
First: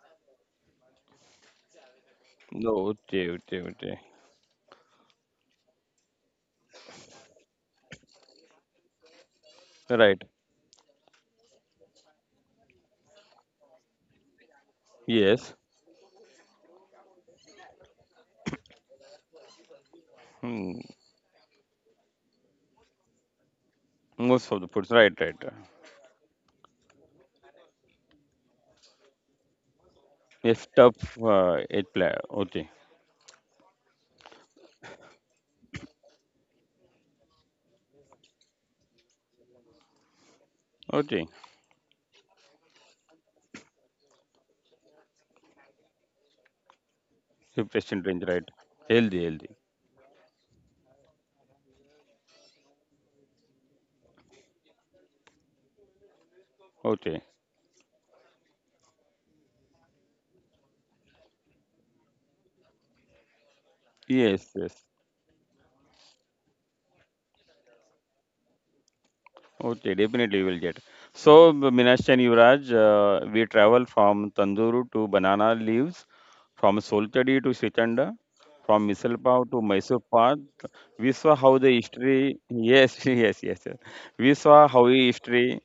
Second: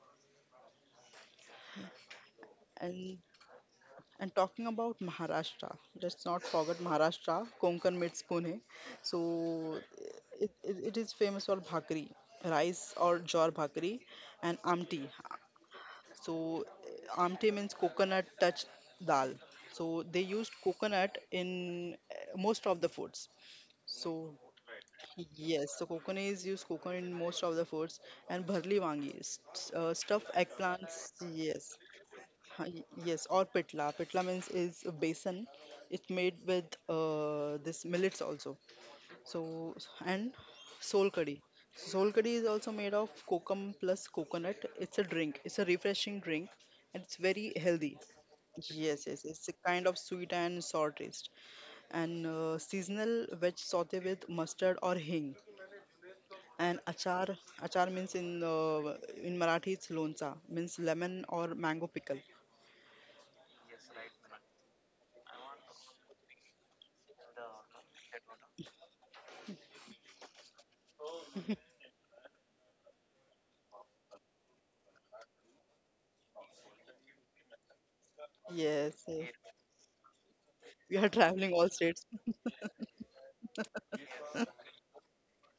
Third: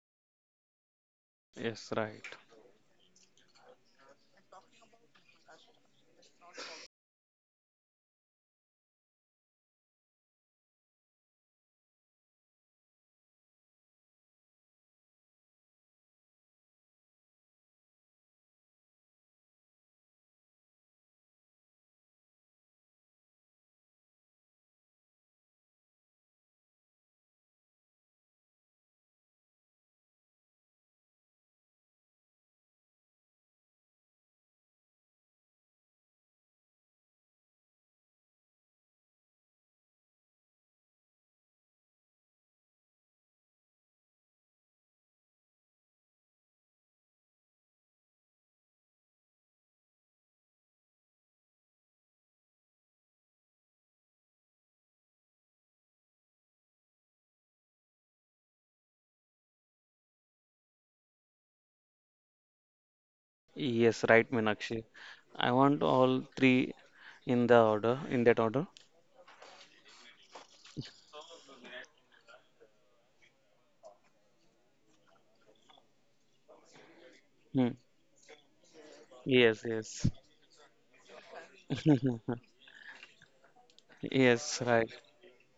S3: Yes, right.
S1: No.
S2: And
S1: Okay. Okay. Okay.
S2: And talking about Maharashtra, let's not forget Maharashtra, Konkan meets Pune. So
S1: Right.
S2: it, it, it is famous for bhakri, rice or jor bhakri, and amti.
S1: Yes.
S2: So amti means coconut touch dal. So they used
S1: Hmm.
S2: coconut in uh, most of the foods. So
S1: Most of the foods. Right. Right.
S2: yes, so coconut is used coconut in most of the foods, and bharli wangi st- uh, stuffed
S1: Yes.
S2: eggplants.
S1: Tough. Uh,
S2: Yes,
S1: it play. Okay.
S2: Ha, y- Yes, or pitla. Pitla means is a besan. It's made with uh, this millets also. So and sol
S1: Okay.
S2: curry. Sol curry is also made of kokum plus coconut. It's a drink. It's a refreshing drink, and it's very healthy.
S1: Refreshing range. Right.
S2: Yes, yes,
S1: Healthy.
S2: yes. It's a
S1: Healthy.
S2: kind of sweet and sour taste. And uh, seasonal veg saute with mustard or hing. And
S1: Okay.
S2: achar, achar means in uh, in Marathi it's loncha, means lemon or mango pickle.
S3: Yes, right,
S1: Yes.
S3: Meenakshi.
S1: Yes.
S3: I want all three in the order, in that order.
S1: Okay, definitely you will get. So, Minash and Yuvraj, uh, we travel from tandoori to banana leaves, from soltadi to
S3: Hmm.
S1: srichanda, from
S2: Yes,
S1: misal
S2: yes.
S1: pav to
S3: Yes,
S1: Mysore
S3: yes.
S1: pav.
S2: We
S1: We
S2: are
S1: saw
S2: traveling
S1: how the
S2: all states,
S1: history, yes, yes, yes, yes. We saw
S3: Yes,
S1: how
S3: right.
S1: history,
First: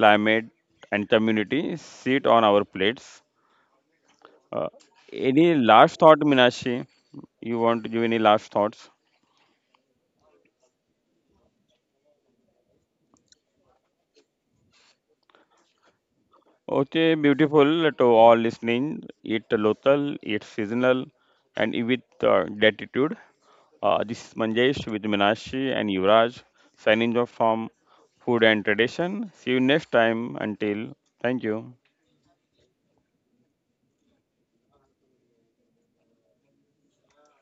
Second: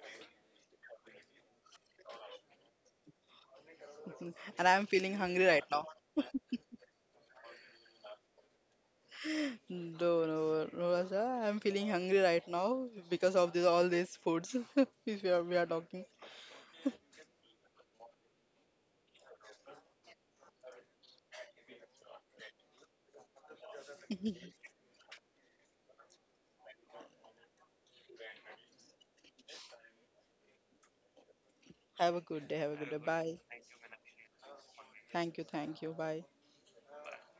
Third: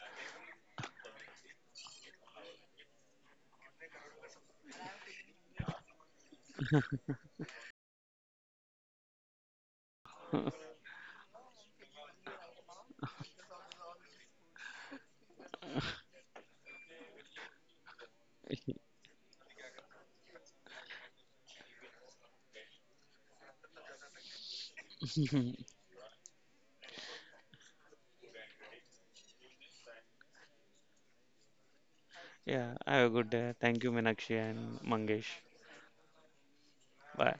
S1: climate, and community sit on our plates. Uh,
S2: and I am feeling hungry
S1: any
S2: right now.
S1: last thought, Minashi? You want to give any last thoughts?
S2: No, no, no, sir, I am feeling hungry right now because of this all these foods which we are we are talking.
S1: Okay, beautiful to all listening. It local, it's seasonal, and it with uh, gratitude. Uh, this is Manjesh with Minashi and Yuvraj signing off from Food and Tradition. See you next time. Until, thank you.
S2: Have a good day. Have
S3: Yeah,
S2: a good day.
S3: have a good
S2: Bye.
S3: day. Thank you, Meenakshi and Mangesh.
S2: Thank you. Thank you. Bye.
S3: Bye.